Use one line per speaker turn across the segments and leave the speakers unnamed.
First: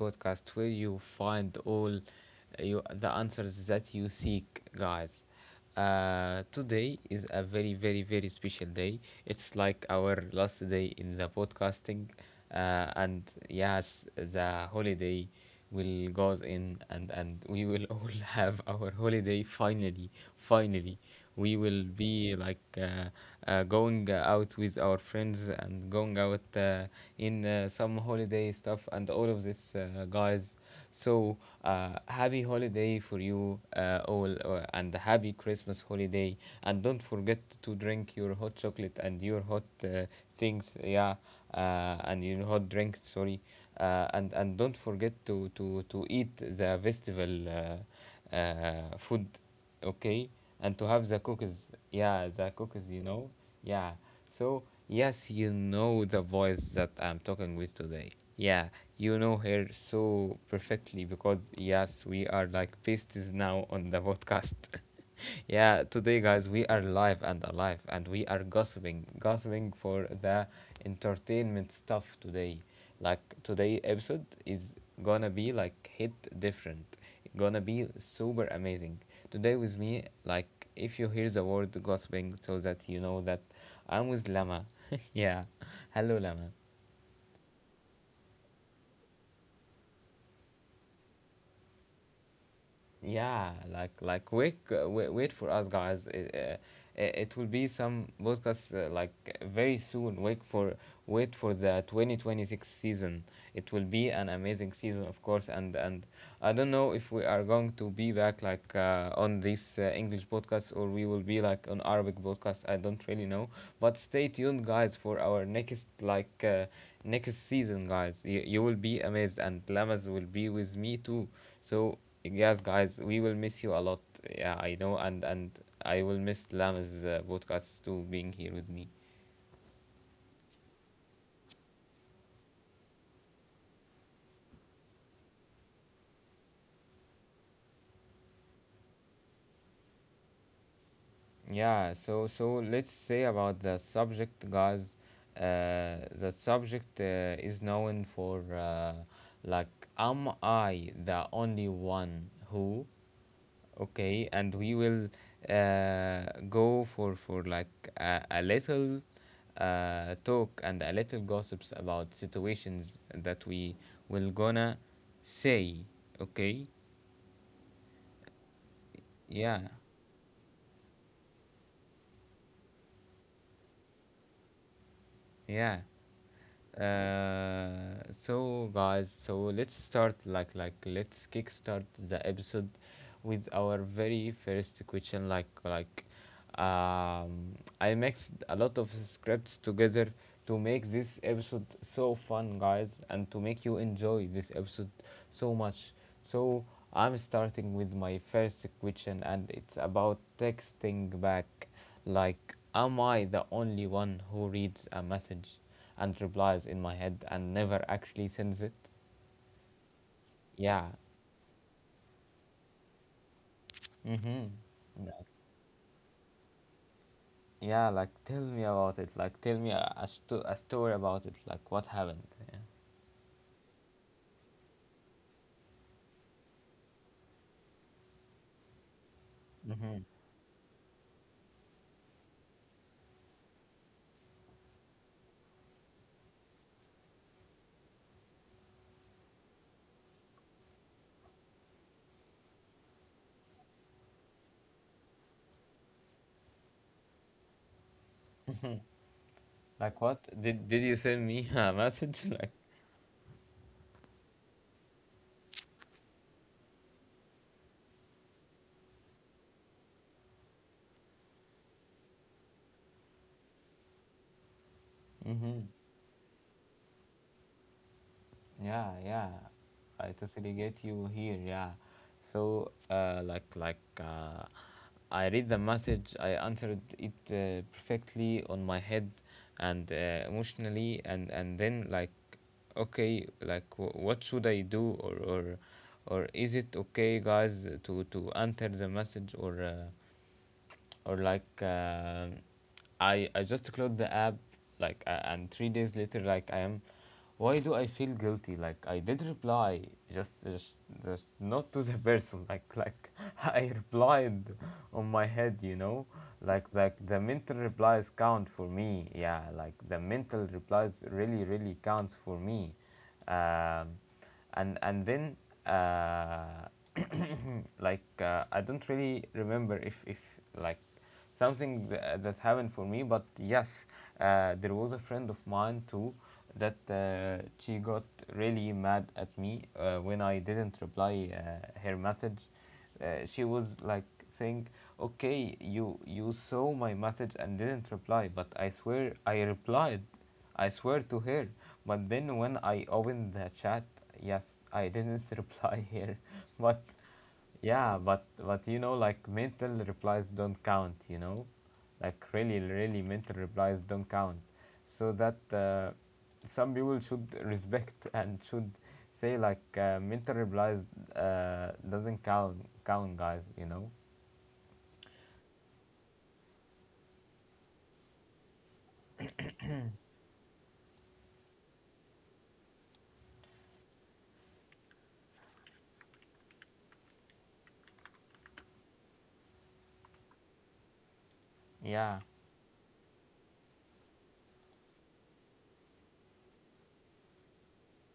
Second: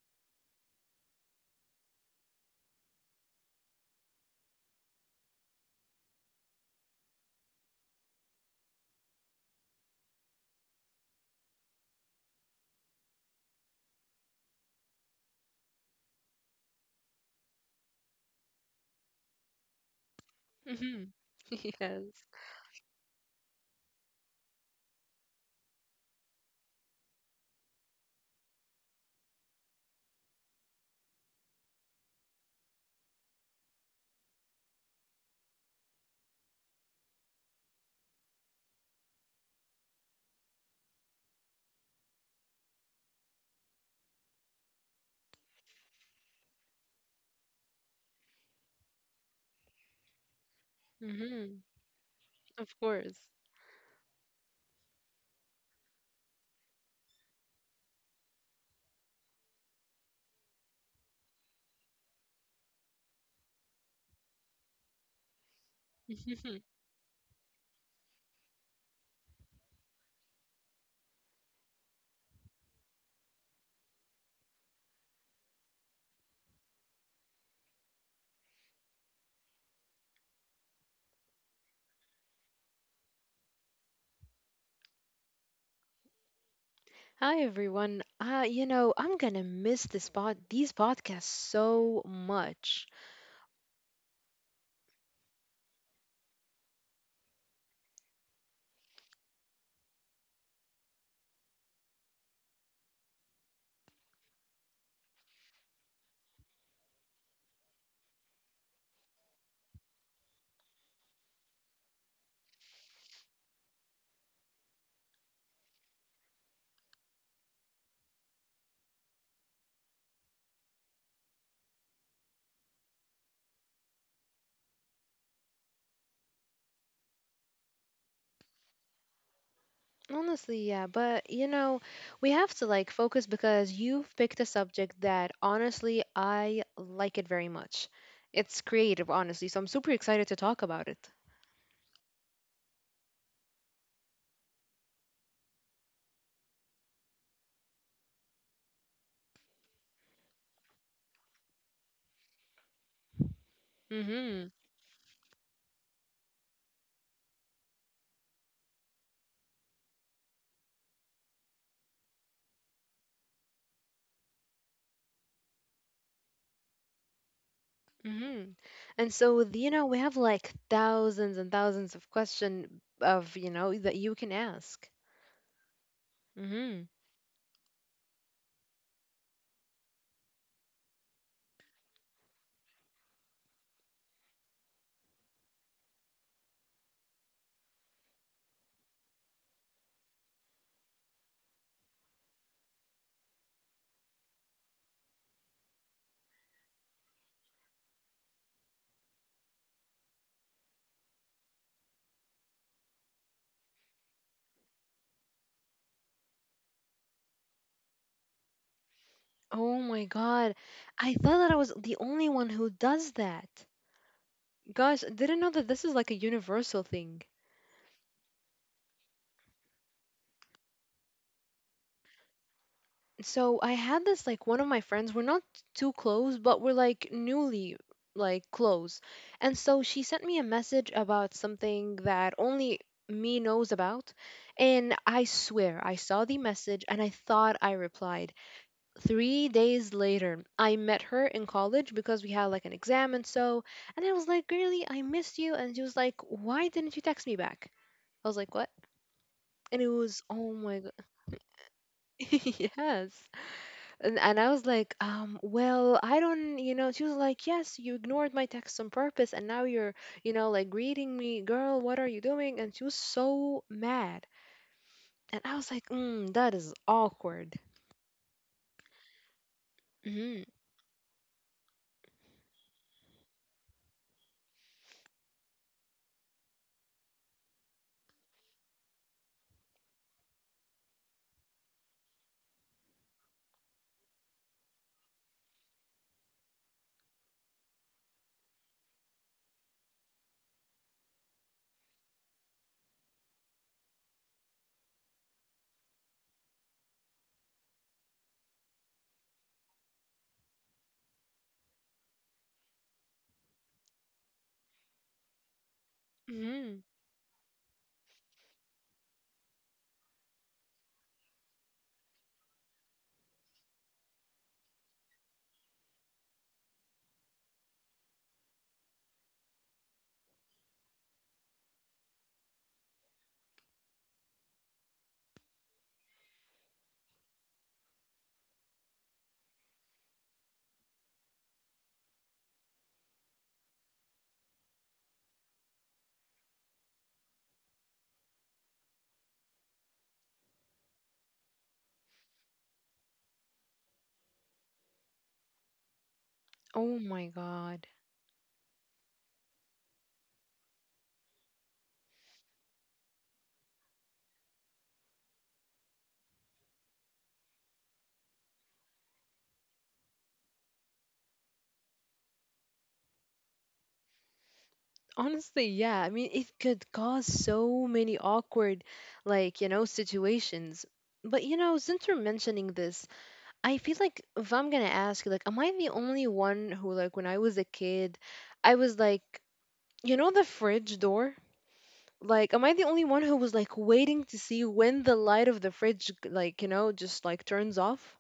podcast where you find all the answers that you seek, guys. Today is a very, very, very special day. It's like our last day in the podcasting, and yes, the holiday will goes in, and we will all have our holiday finally, finally
hmm
we will
Yes.
be like going out with our friends and going out in some holiday stuff and all of this, guys. So, happy holiday for you all, and happy Christmas holiday. And don't forget to drink your hot chocolate and your hot things, yeah, and your hot drinks. Sorry, and don't forget to to eat the festival food, okay, and to have the
hmm
cookies, yeah, the
Of
cookies
course.
yeah, so yes, you know the voice that I'm talking with today, yeah. You know her so perfectly because yes, we are like besties now on the podcast yeah. Today, guys, we are live and alive, and we are gossiping for the entertainment stuff today. Like, today episode is gonna be like hit different, gonna be super amazing. Today with me, like, if you hear the word gossiping, so that you know that I'm with Lama. Yeah, hello Lama.
Hi everyone. I'm gonna miss this pod these podcasts so much.
Yeah, wait wait for us, guys. It will be some podcast like very soon. Wait for the 2026 season. It will be an amazing season, of course. And I don't know if we are going to be back like on this English podcast, or we will be like on Arabic podcast. I don't really know. But stay tuned, guys, for our next like next season, guys. You will be amazed, and Lamaz will be with me too. So yes, guys, we will miss you a lot. Yeah, I know, and I will miss Lamaz podcast too, being here with me.
Honestly, yeah, but you know, we have to like focus because you've picked a subject that honestly I like it very much. It's creative, honestly, so I'm super excited to talk about it.
Yeah, so let's say about the subject, guys. The subject is known for like, am I the only one who? Okay,
Mhm.
and we will go for like a, little talk and a little gossips about situations that we will gonna say. Okay,
Mhm. And so, you
yeah,
know, we have like thousands and thousands of question of, you know, that you can ask.
yeah.
hmm
So guys, let's start let's kickstart the episode with our very first question. Um, I mixed a lot of scripts together to make this episode so fun, guys, and to make you enjoy this episode so much. So I'm starting with my first question, and it's about texting back. Like, am I the only one who reads a message and replies in my head and never actually sends it?
Oh my God.
Yeah.
I thought that I was the only one who does that.
Mm-hmm.
Gosh, I
Like,
didn't know that this is like a universal thing.
yeah, like tell me about it. Like tell me a story about it. Like what happened? Yeah.
So I had this like one of my friends, we're not too close, but we're like newly like close. And so she
Mm-hmm.
sent me a message about something that only me knows about. And I swear I saw the message and I thought I replied. 3 days later, I met her in college because we had like an exam and so. And I was like, girly, I missed you. And she was like, why didn't you text me back? I was like, what? And it
Like
was,
what?
oh
Did
my
did
God.
you send me a message? Like.
Yes. And I was like, well, I don't, you know, she was like, yes, you ignored my text on purpose. And now you're, you know, like greeting me, girl, what are you doing? And she was so mad. And I
Mm-hmm.
was like, that is awkward.
Yeah, yeah, I
hmm
totally get you here, yeah. So I read the message, I answered it perfectly on my head and emotionally, and then like, okay, like what should I do? Or is it okay, guys, to enter the message, or or like um I just close the app, like and 3 days later, like, I am, why do I feel guilty? Like I did reply, just just, just not to the person, like I replied on my head, you know.
hmm
The mental replies count for me, yeah, like the mental replies really really counts for me. Um, and then uh, like I don't really remember if like something that happened for me, but yes, there was a friend of mine too that she got really mad at me when I didn't reply her message. She was like saying, "Okay, you saw my message and didn't reply," but I swear I replied. I swear to her. But then when I opened the chat, yes, I didn't reply here, but
Oh my God.
yeah. But you know, like mental replies don't count. You know, like really, really mental replies don't count. So that some people should respect and should say like mental replies doesn't count, count, guys. You know.
Honestly, yeah. I mean, it could cause so many awkward, like, you know, situations. But, you know, since you're mentioning this, I feel like if I'm gonna ask, like, am I the only one who, like, when I was a kid, I was like, you know, the fridge door?
Yeah,
Like, am I the only one who was, like, waiting to see when the light of the fridge, like, you know, just, like, turns off?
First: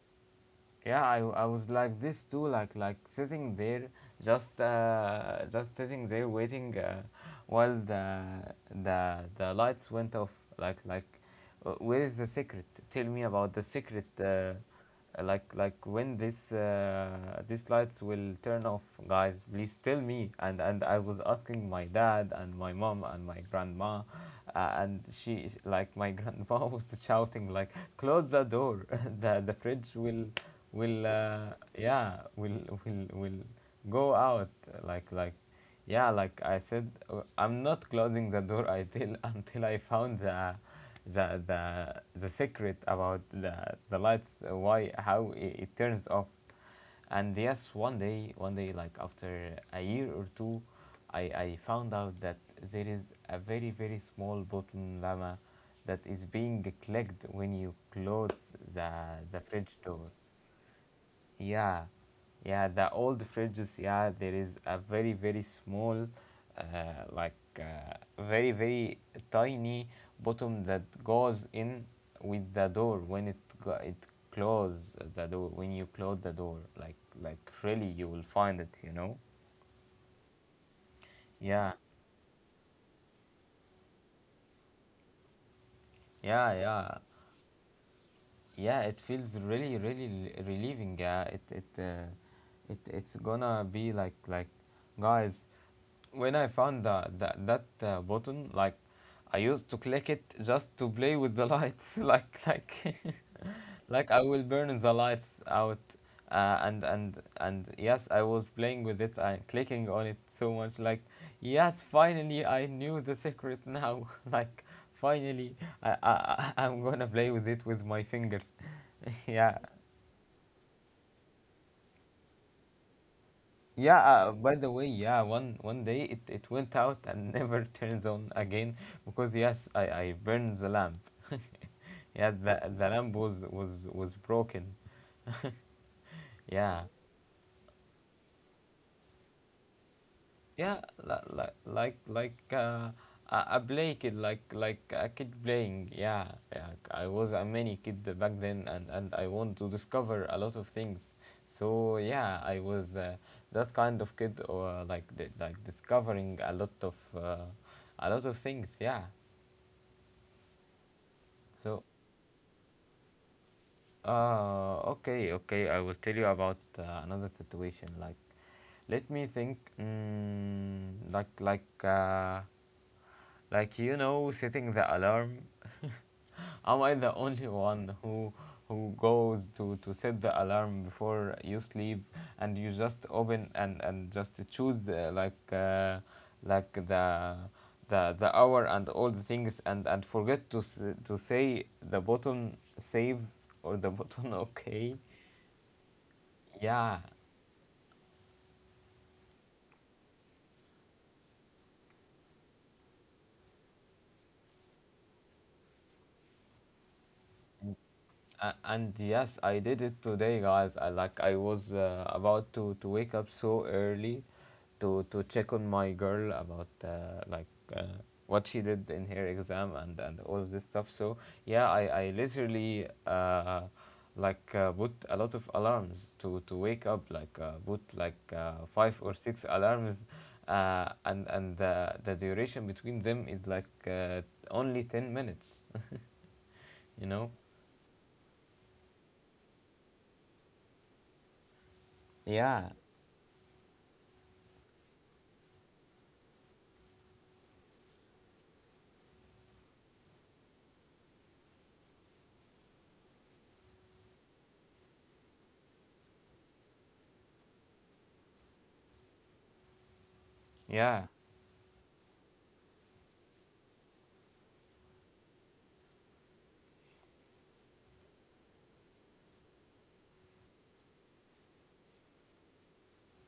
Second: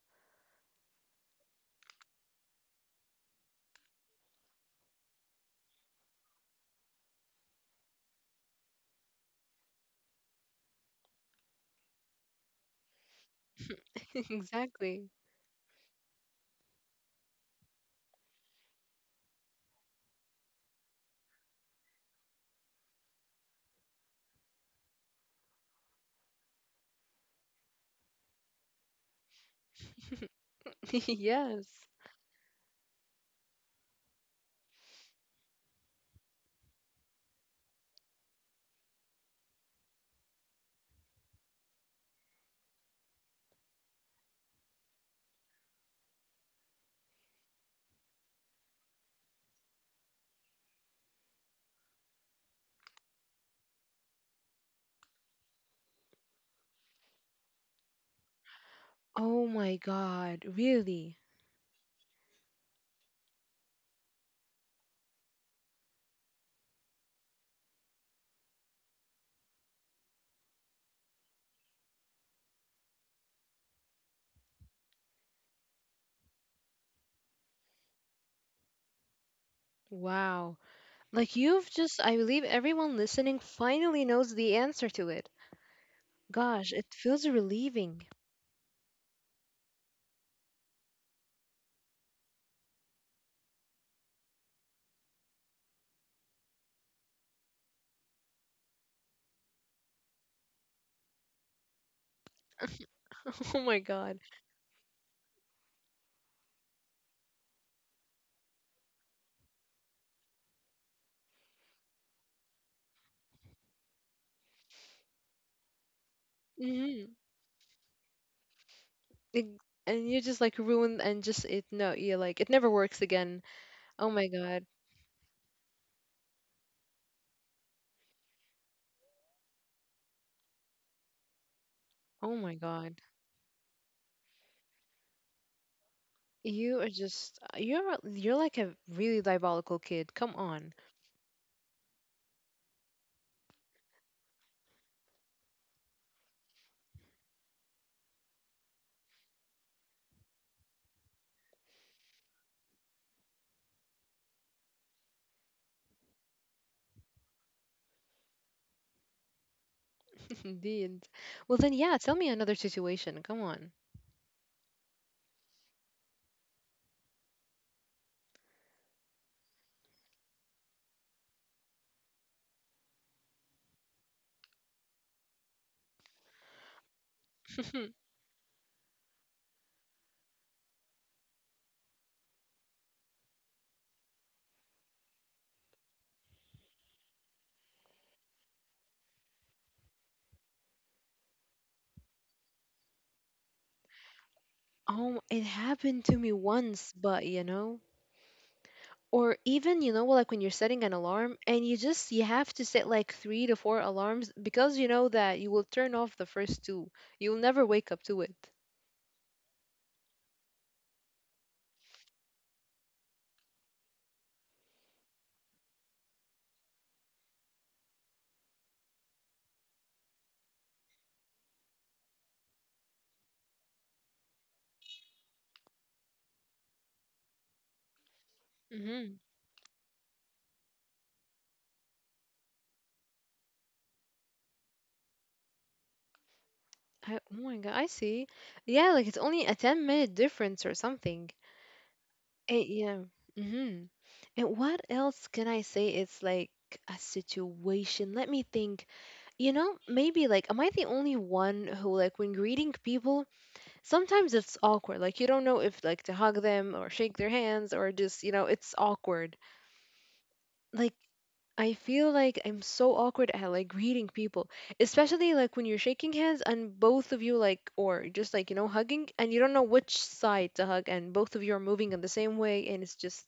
yeah. I was like this too, like sitting there, just sitting there waiting while the the lights went off, like like uh, where is the secret? Tell me about the secret.
Exactly.
When this these lights will turn off, guys. Please tell me. And I was asking my dad and my mom and my grandma, and she, like, my grandma was shouting like, close the door. The fridge will
Yes.
will go out, like like yeah, like I said, I'm not closing the door until until I found the secret about the lights, why, how it, turns off. And yes, one day, like after a year or two, I found out that there is a very very small bottom llama that is being clicked when you close the
Oh
fridge
my
door.
God, really?
Yeah, yeah, the old fridges, yeah, there is a very, very small, uh, very, very tiny bottom that goes in with the door when it close the door when you close the door, like really, you will find it, you know.
Wow. Like you've
Yeah,
just, I believe everyone listening finally knows the answer to it.
yeah.
Gosh, it
Yeah,
feels relieving.
yeah, it feels really really relieving, yeah. It's gonna be like guys, when I found the that button, like I used to click it just to play with the lights like
Oh my
like
god.
I will burn the lights out, and yes, I was playing with it and clicking on it so much. Like yes, finally I knew the secret now. Like finally I'm gonna
hmm
play with it with my finger. Yeah.
and you just like ruin and just it no, you like it never works again.
Yeah,
Oh my
by
god.
the way, yeah, one day it, went out and never turns on again, because yes, I burned the lamp. Yeah,
Oh
the
my god.
lamp was broken. Yeah.
You are just you're like a really diabolical kid. Come on.
Yeah, I play kid like a kid playing. Yeah, yeah. I was a mini kid back then, and I want to discover a lot of things. So yeah, I was that kind of kid, or like discovering a lot of things. Yeah.
Indeed. Well then,
So
yeah, tell me another situation. Come on.
okay, okay. I will tell you about another situation. Like, let me think. Mm, like like. Like, you know, setting the alarm. Am I the only one who goes to set the alarm before you sleep, and you just open and just choose the the hour and all the things, and forget to to say the button save, or the button okay?
Oh, it happened to me once,
Yeah.
but you know, or even you know like when you're setting an alarm and you just you have to set like three to four alarms because you know that you will turn off the first two, you'll never wake up to it.
And yes, I did it today, guys. I like I was about to wake up so early, to check on my girl about uh, what she did in her exam, and all of this stuff. So yeah, I literally put a lot of alarms to wake up. Like put like five or
Mm-hmm.
six alarms, and the duration between them is like only 10 minutes. You
I,
know.
oh my god, I see. Yeah, like it's only a 10-minute minute difference or something. Eh,
Yeah.
yeah. Mm-hmm. And what else can I say? It's like a situation, let me think. You know, maybe like am I the only one who, like when greeting people, sometimes it's awkward, like you don't know if like to hug them or shake their hands or just you know it's awkward. Like,
Yeah.
I feel like I'm so awkward at like greeting people, especially like when you're shaking hands and both of you like or just like you know hugging and you don't know which side to hug and both of you are moving in the same way and it's just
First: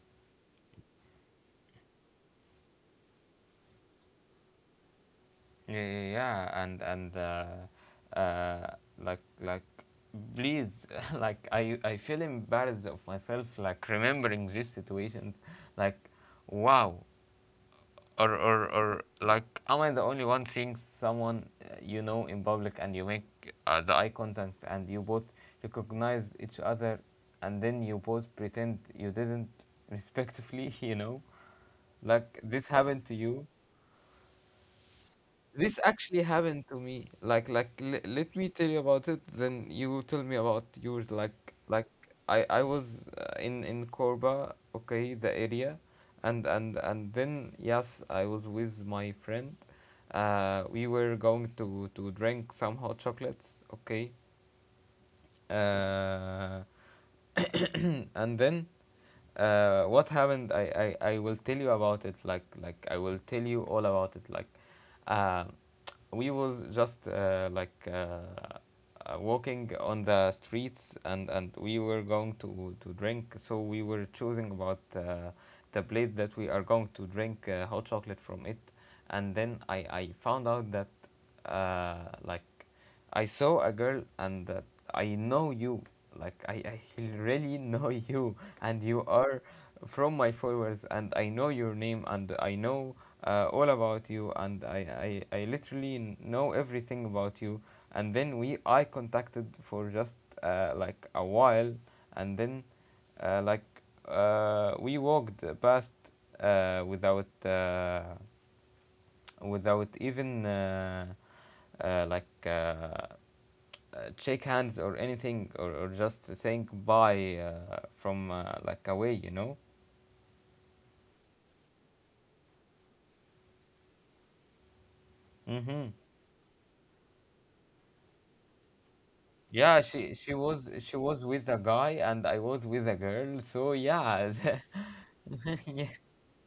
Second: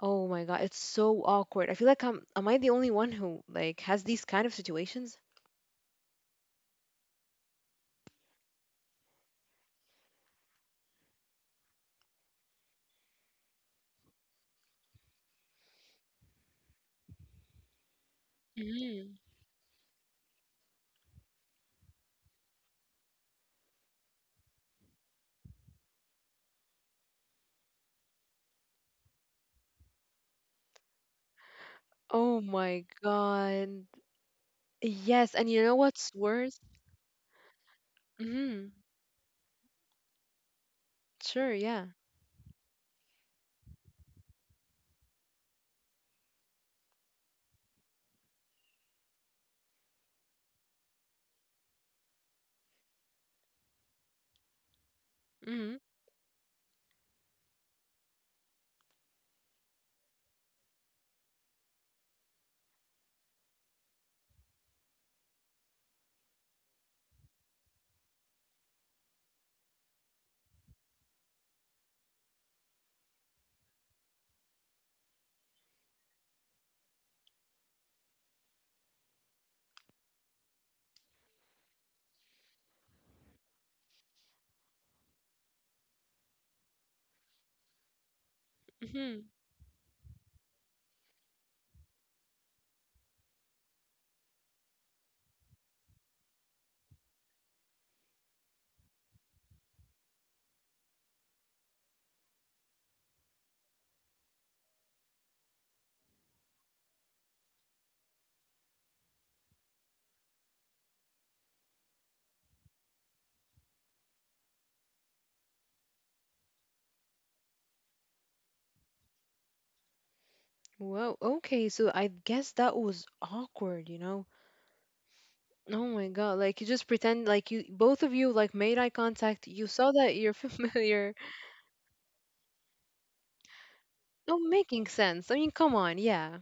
oh my god, it's so awkward. I feel like I'm am I the only one who like has these kind of situations?
Yeah, yeah, yeah, and uh, like please, like I feel embarrassed of myself, like remembering these situations, like wow. Or
Mm.
like, am I the only one seeing someone you know, in public, and you make the eye contact, and you both recognize each other, and then you both pretend you didn't, respectively you know, like
Oh
this
my
happened to you.
god. Yes, and you know
This
what's
actually
worse?
happened to me. Let me tell
Mhm.
you about it. Then you tell me about yours.
Sure, yeah.
I was in Corba, okay, the area, and then yes, I was with my friend. We were going to drink some hot chocolates, okay,
Mm-hmm.
uh, and then what happened? I will tell you about it, like I will tell you all about it. Uh, we was just walking on the streets, and we were going to drink, so we were choosing about the place that we are going to drink hot chocolate from it. And then I found out that uh, like I saw a girl, and that I know you. Like I really know you, and you
Mm-hmm.
are from my followers, and I know your name, and I know all about you, and I literally know everything about you. And then we I contacted for just a while, and then uh, like we walked past without without even uh, like uh, shake hands or anything, or just saying bye from away, you know.
Whoa, okay, so I guess that was awkward, you know? Oh
Mm-hmm.
my god, like you just pretend like you both of you like made eye contact, you
yeah
saw
she
that
she
you're
was she
familiar.
was with a guy, and I was with a girl, so yeah.
No making sense. I mean, come
Yeah.
on, yeah.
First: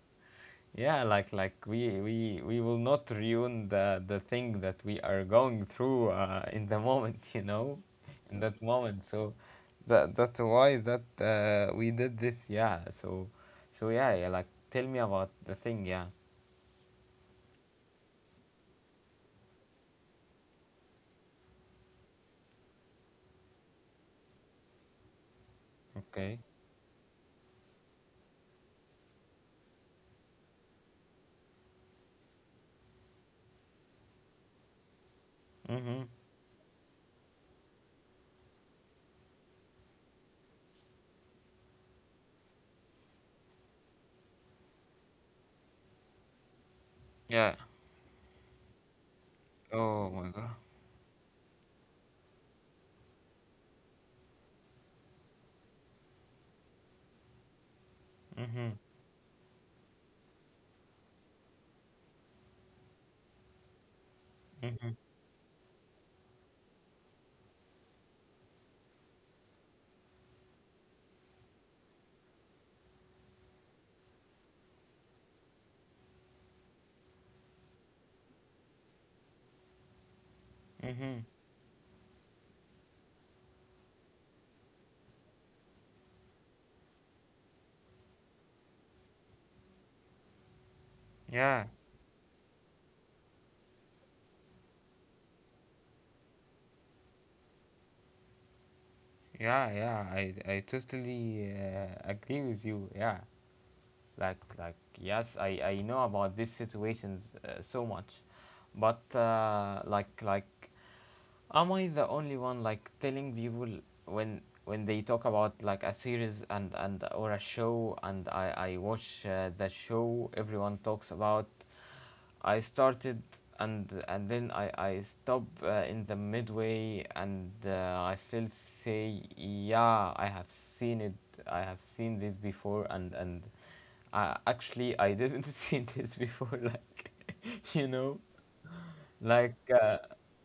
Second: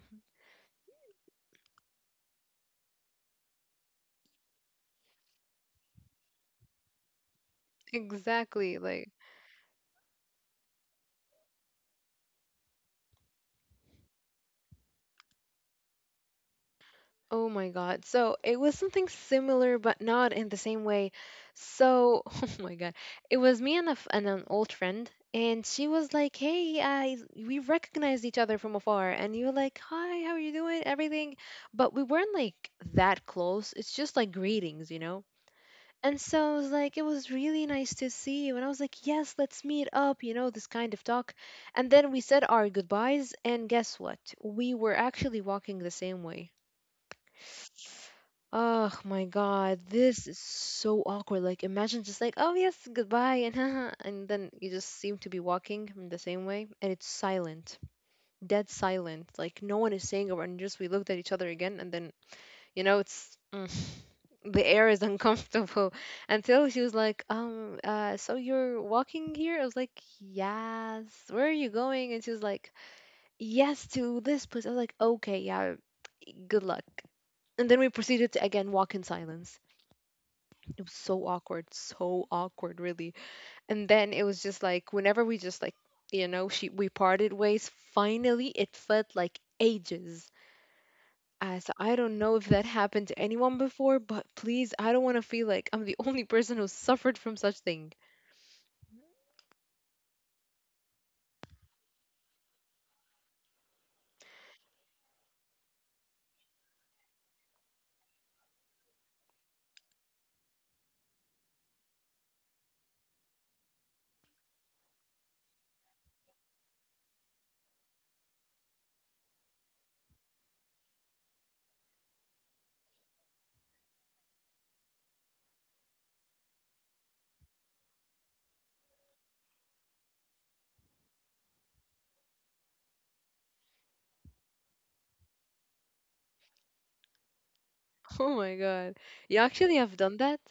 Like we will not ruin the thing that we are going through in the moment, you know, in that
Exactly.
moment.
Like
So that's why that we did this. Yeah. So so yeah, yeah, like tell me about the thing. Yeah.
Oh my God. So it was something similar, but not in the same way. So, oh my God. It was me and, and an old friend, and she was like,
Okay.
hey, I, we recognized each other from afar. And you were like, hi, how are you doing? Everything. But we weren't like that close. It's just like greetings, you know?
Mm-hmm.
And so I was like, it was really nice to see you. And I was like, yes, let's meet up, you know, this kind of talk. And then we said our goodbyes, and guess what? We were actually walking the same way.
Yeah.
Oh my god,
Oh
this
my
is
god.
so awkward. Like, imagine just like, oh yes, goodbye, and haha, and then you just seem to be walking in the same way, and it's silent, dead
Mhm.
silent. Like no one is saying a word, and just we looked at each other again, and then you know it's the air
Mhm.
is uncomfortable. Until she was like, so you're walking here? I was like, yes. Where are you going? And she was like, yes to this place. I was like, okay, yeah, good luck. And then we proceeded to again walk in silence. It was
Mhm.
so awkward, really. And then it was just like whenever we just like, you know, she we parted ways. Finally, it felt like ages.
Yeah.
As I don't know if that happened to anyone before, but please, I don't want to feel like I'm the only person who suffered from such thing.
Yeah. Yeah, I totally agree with you. Yeah. Like yes, I know about these situations so much, but am I the only one like telling people when they talk about like a series and or a show, and I watch the show everyone talks about? I started, and then I stop in the midway, and I still say yeah, I have seen it, I have seen this before. And actually I didn't see this before. Like you know
Oh my god, you
like
actually have done that?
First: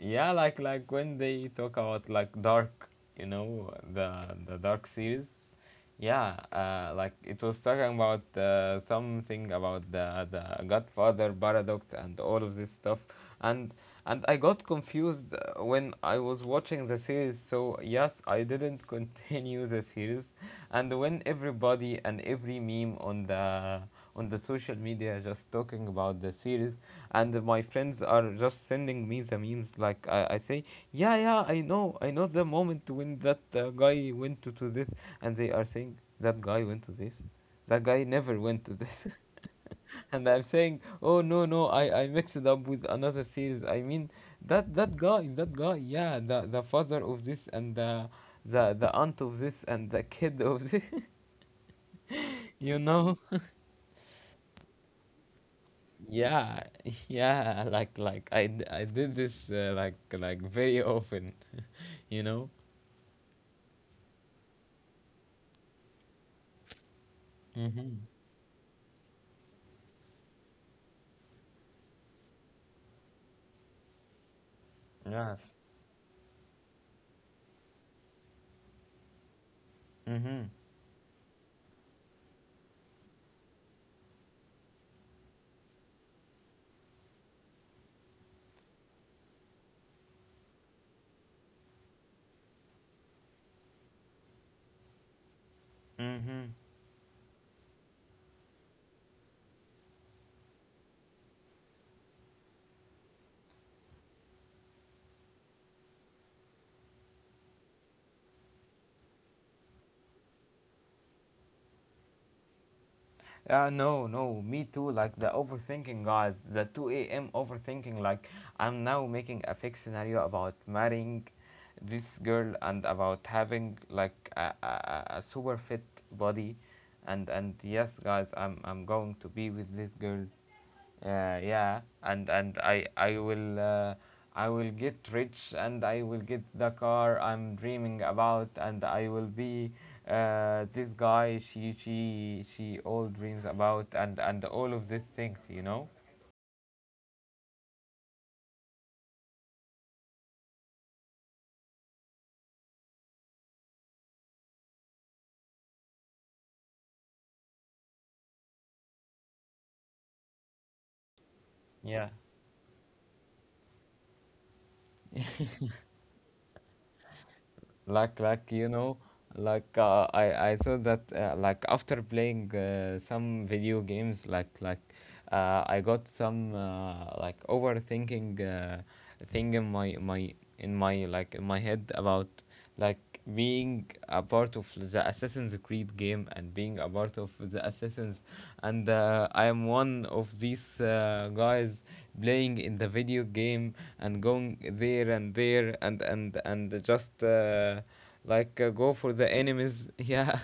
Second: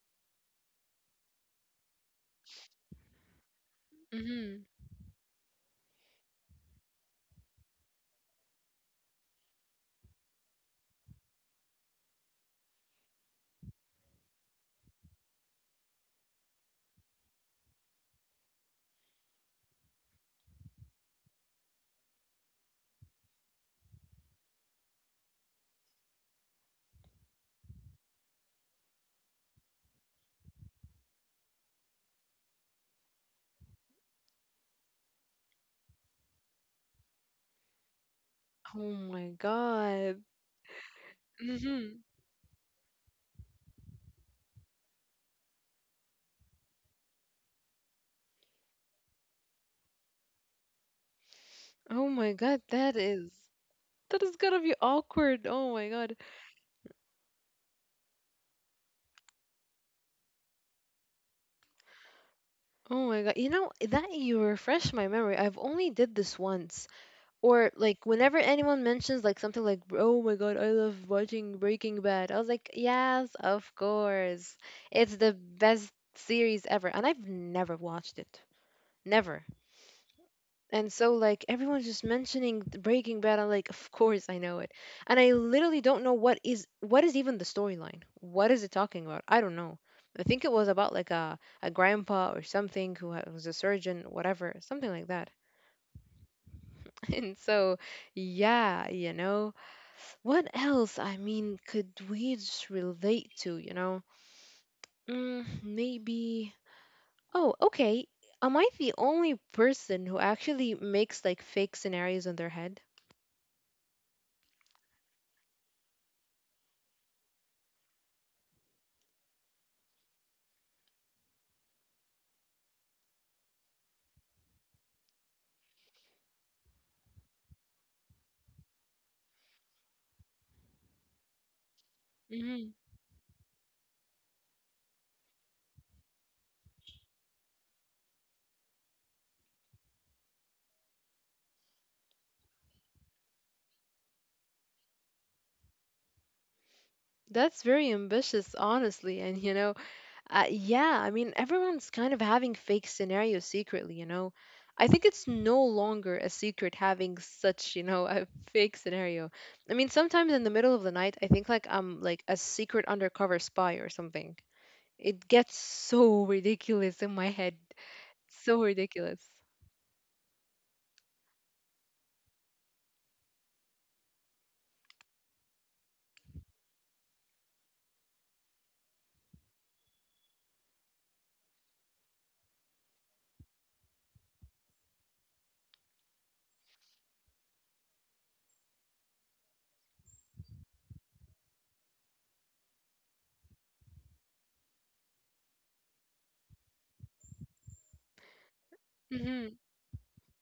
Yeah, like when they talk about like Dark, you know, the
hmm
Dark series. Yeah, like it was talking about something about the Godfather paradox and all of this stuff. And I got confused when I was watching the series. So yes, I didn't continue the series. And when everybody and every meme on the social media just talking about the series, and my friends are just sending me the memes. Like I say, yeah, yeah, I know the moment when that guy went to this. And they are saying, that guy went to this, that guy never went to
Oh
this.
my god.
And I'm saying, oh no, no, i
hmm
i mixed it up with another series, I mean, that guy, that guy, yeah, the father of this, and the the aunt of this, and the kid of this.
Oh my god,
You know.
that is gonna be awkward. Oh my god.
Yeah. Like I did this very often, you know.
Oh my god. You know, that you refresh my memory. I've only did this once. Or like
Mhm.
whenever anyone mentions like something like, "Oh my god, I love watching Breaking Bad." I was like, "Yes, of course. It's the
Yes.
best series ever." And I've never watched it. Never.
Mhm.
And so, like, everyone's just mentioning the Breaking Bad. I'm like, of course I know it. And I literally don't know what is even the storyline. What is it talking about? I don't know. I think it was about like a grandpa or something who was a surgeon, whatever, something like that.
Mhm.
And so, yeah, you know, what else? I mean, could we just relate to, you know? Mm, maybe. Oh, okay. Am I the only person who actually makes like fake scenarios in their head?
Yeah, no, no, me too. Like the overthinking, guys, the 2 a.m. overthinking. Like, I'm now making a fake scenario about marrying this girl, and about having like a super fit body. And yes, guys, I'm going to be with this girl. Yeah, yeah. And I will I will get rich, and I will get the car I'm dreaming about, and I will be this guy she all dreams about, and all of these things, you know?
That's very ambitious, honestly. And, you know, yeah, I mean, everyone's kind of having fake scenarios secretly, you know. I think it's no longer a secret having such, you know, a fake scenario. I mean, sometimes in the middle of the night, I think like I'm
Yeah.
like a secret undercover spy or something. It gets so ridiculous in my head.
like like
So
you know
ridiculous.
I thought that after playing some video games, I got some overthinking thing in my head about like being a part of the Assassin's Creed game, and being a part of the Assassins, and I am one of these guys playing in the video game, and going there and there, and just like go for the
hmm
enemies. Yeah,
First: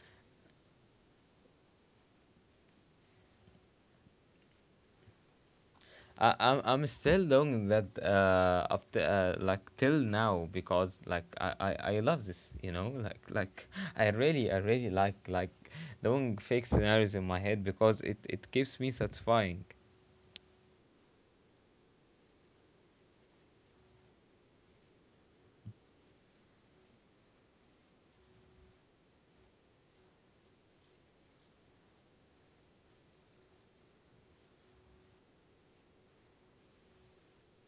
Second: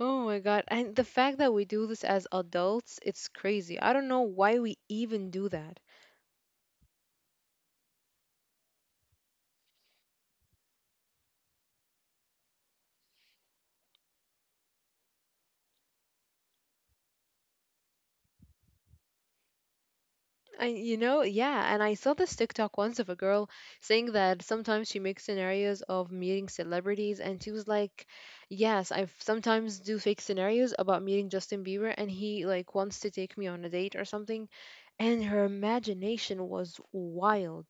Oh my God. And the fact that we do this as adults, it's crazy. I don't know why we even do that.
I'm still doing that up to, like till now, because like I love this, you know, like I really like doing fake scenarios in my head, because it keeps me satisfying.
I, you know, yeah, and I saw this TikTok once of a girl saying that sometimes she makes scenarios of meeting celebrities, and she was like, "Yes, I sometimes do fake scenarios about meeting Justin Bieber, and he like wants to take me on a date or something," and her imagination was wild.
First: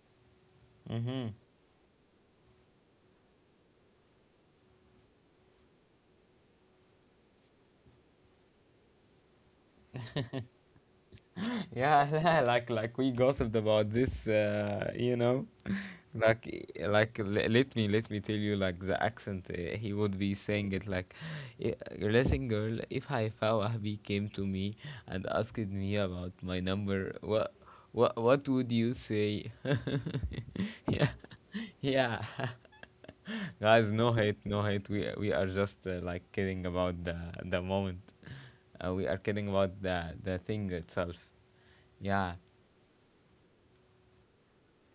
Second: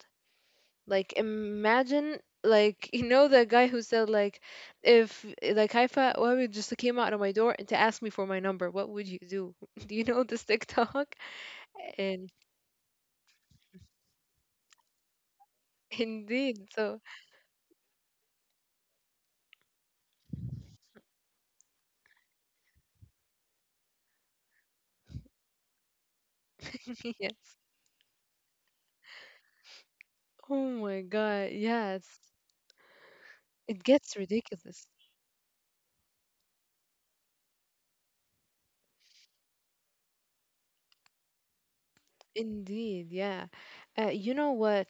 Like,
Mm-hmm.
imagine, like you know, the guy who said like, if like Haifa, well, just came out of my door and to ask me for my number, what would you do? Do you know this TikTok? And
Yeah, like we gossiped about this, you know. like
indeed, so.
like let me tell you like the accent he would be saying it like, "I- Listen, girl, if Haifa Wahbi came to me and asked me about my number, what
Yes.
what what would you say?"
Oh
Yeah,
my God. Yes.
yeah. Guys,
It
no
gets
hate, no hate.
ridiculous.
We are just kidding about the moment. We are kidding about the thing itself. Yeah.
Indeed. Yeah. You know what?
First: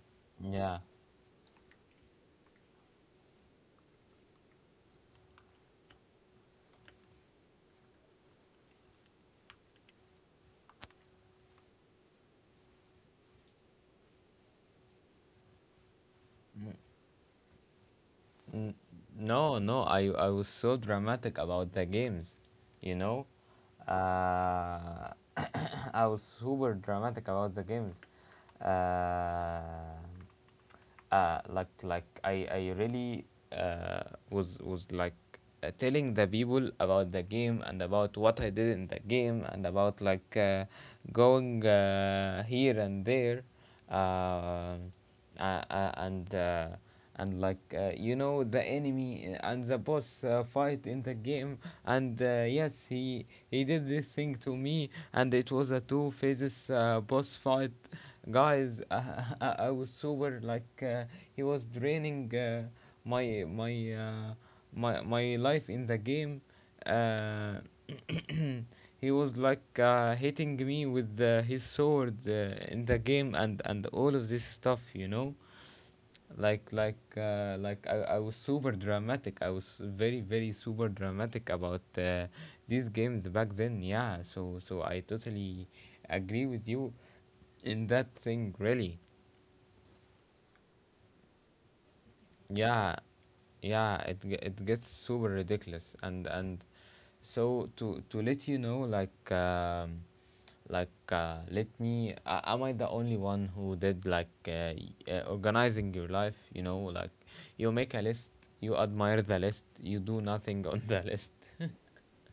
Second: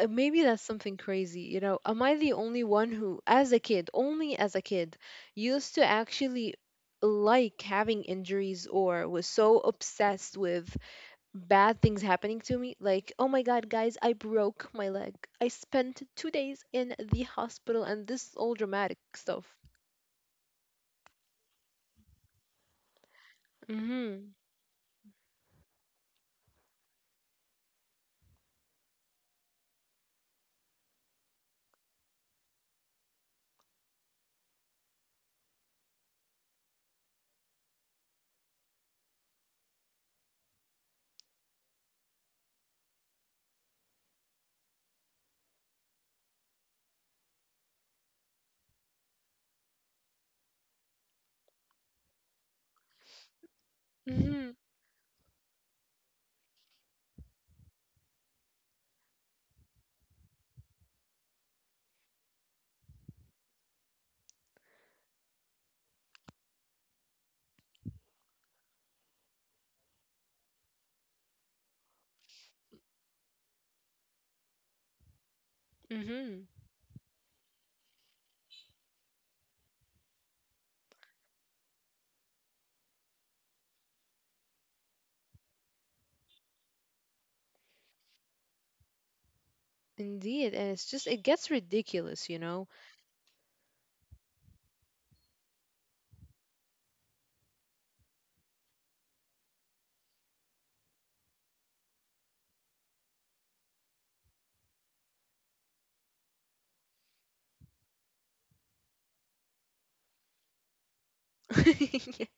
Maybe that's
Yeah.
something crazy. You know, am I the only one who, as a kid, only as a kid, used to actually like having injuries or was so obsessed with bad things happening to me? Like, oh my God, guys, I broke my leg. I spent 2 days
N-
in the hospital and this is all
n-
dramatic stuff.
No, no, I was so dramatic about the games, you know.
Mm-hmm.
Uh, I was super dramatic about the games. Uh, I really uh, was telling the people about the game, and about what I did in the game, and about going here and there. Uh, uh, uh, and uh, and like You know, the enemy and the boss fight in the game. And yes, he did this thing
Mm-hmm.
to me, and it was a two phases boss fight, guys. I was super like he was draining my my uh, my life in the game. uh, he was like hitting me with his sword in the game, and all of this stuff, you know.
Mm-hmm.
Like I was super dramatic. I was very, very super dramatic about these games back then. Yeah. So so I totally agree with you in that thing, really.
Indeed, and it's just it gets ridiculous, you know.
Yeah. It gets super ridiculous. And So to let you know, like um, let me am I the only one who did like organizing your life? You know, like you make a list, you admire the list, you do nothing on the list.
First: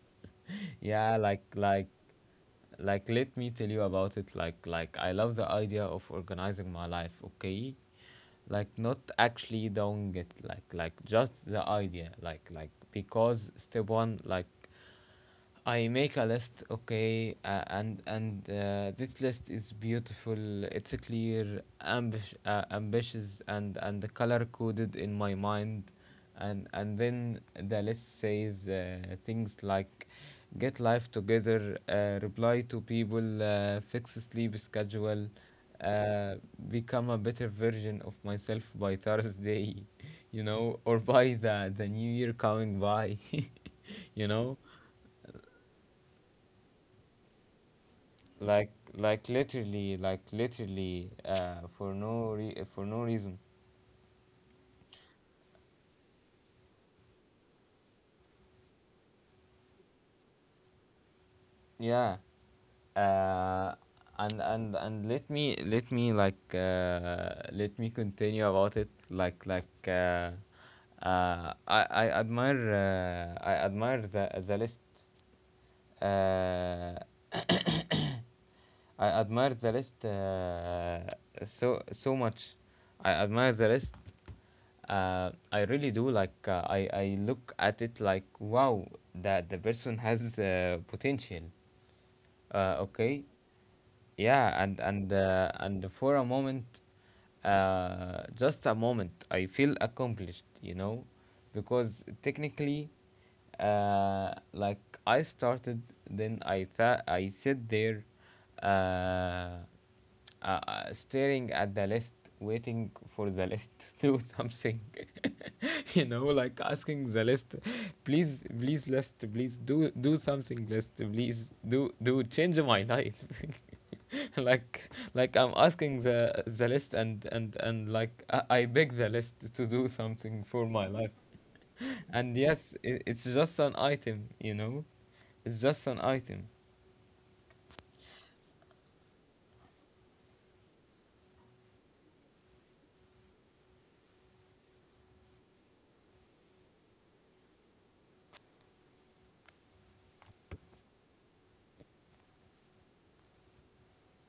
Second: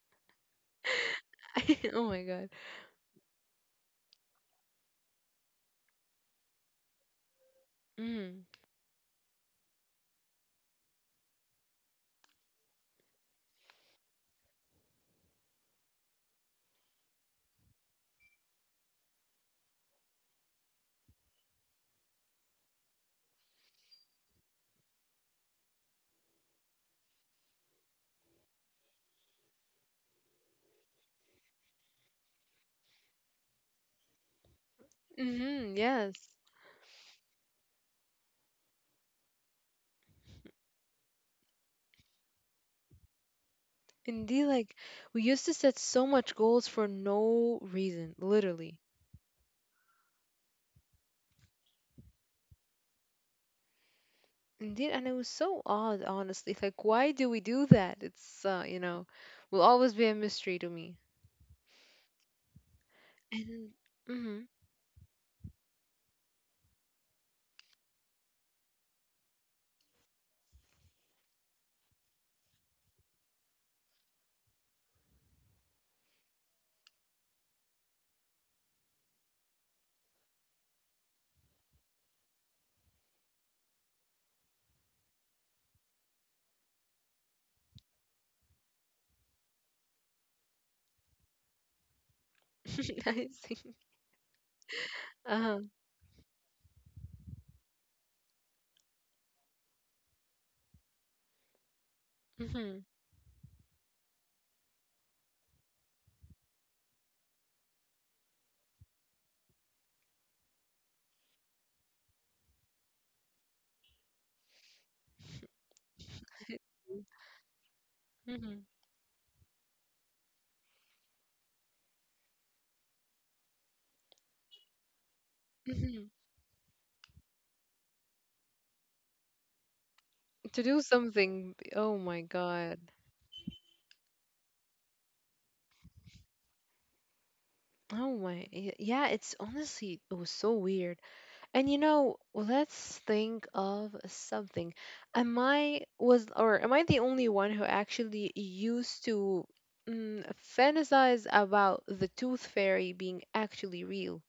Yeah.
Yeah. oh my god.
Let me tell you about it. Like I love the idea of organizing my life, okay,
Mm.
like not actually doing it, like just the idea, like because step one, like I make a list, okay, and this list is beautiful. It's clear, ambitious, and color coded in my mind. And then the list says things like, get life together, reply to people, fix sleep schedule,
Mm-hmm, yes.
uh, become a better version of myself by Thursday, you know, or by the new year coming by. You
Indeed,
know.
like we used to set so much goals for no reason,
like
literally.
like literally, literally for for no reason.
Indeed, and it was so odd, honestly. Like, why do we do that? It's you know, will always be a mystery to me.
Yeah.
And
uh,
mm-hmm.
and let me like let me continue about it. Like I admire, I admire the list. Uh, I admire the list so so much. I admire the list. I really do. Like I look at it like wow, that the person has potential. Okay,
I see.
yeah. and and uh,
Uh-huh.
and for a moment, just a moment, I feel accomplished, you know, because
Mm-hmm.
technically uh, like I started. Then I sit there uh, staring at the list, waiting for the list to do something. You know, like asking the list, please,
Mm-hmm.
please, list, please do something, list, please do change my life. Like I'm asking
Mm-hmm.
the list, and I beg the list to do something
To
for
do
my life.
something, oh my
And yes,
God.
it's just an item, you know, it's just an item.
Oh my, yeah, it's honestly, it was so weird. And you know, let's think of something. Am I was or am I the only one who actually used to mm, fantasize about the tooth fairy being actually real?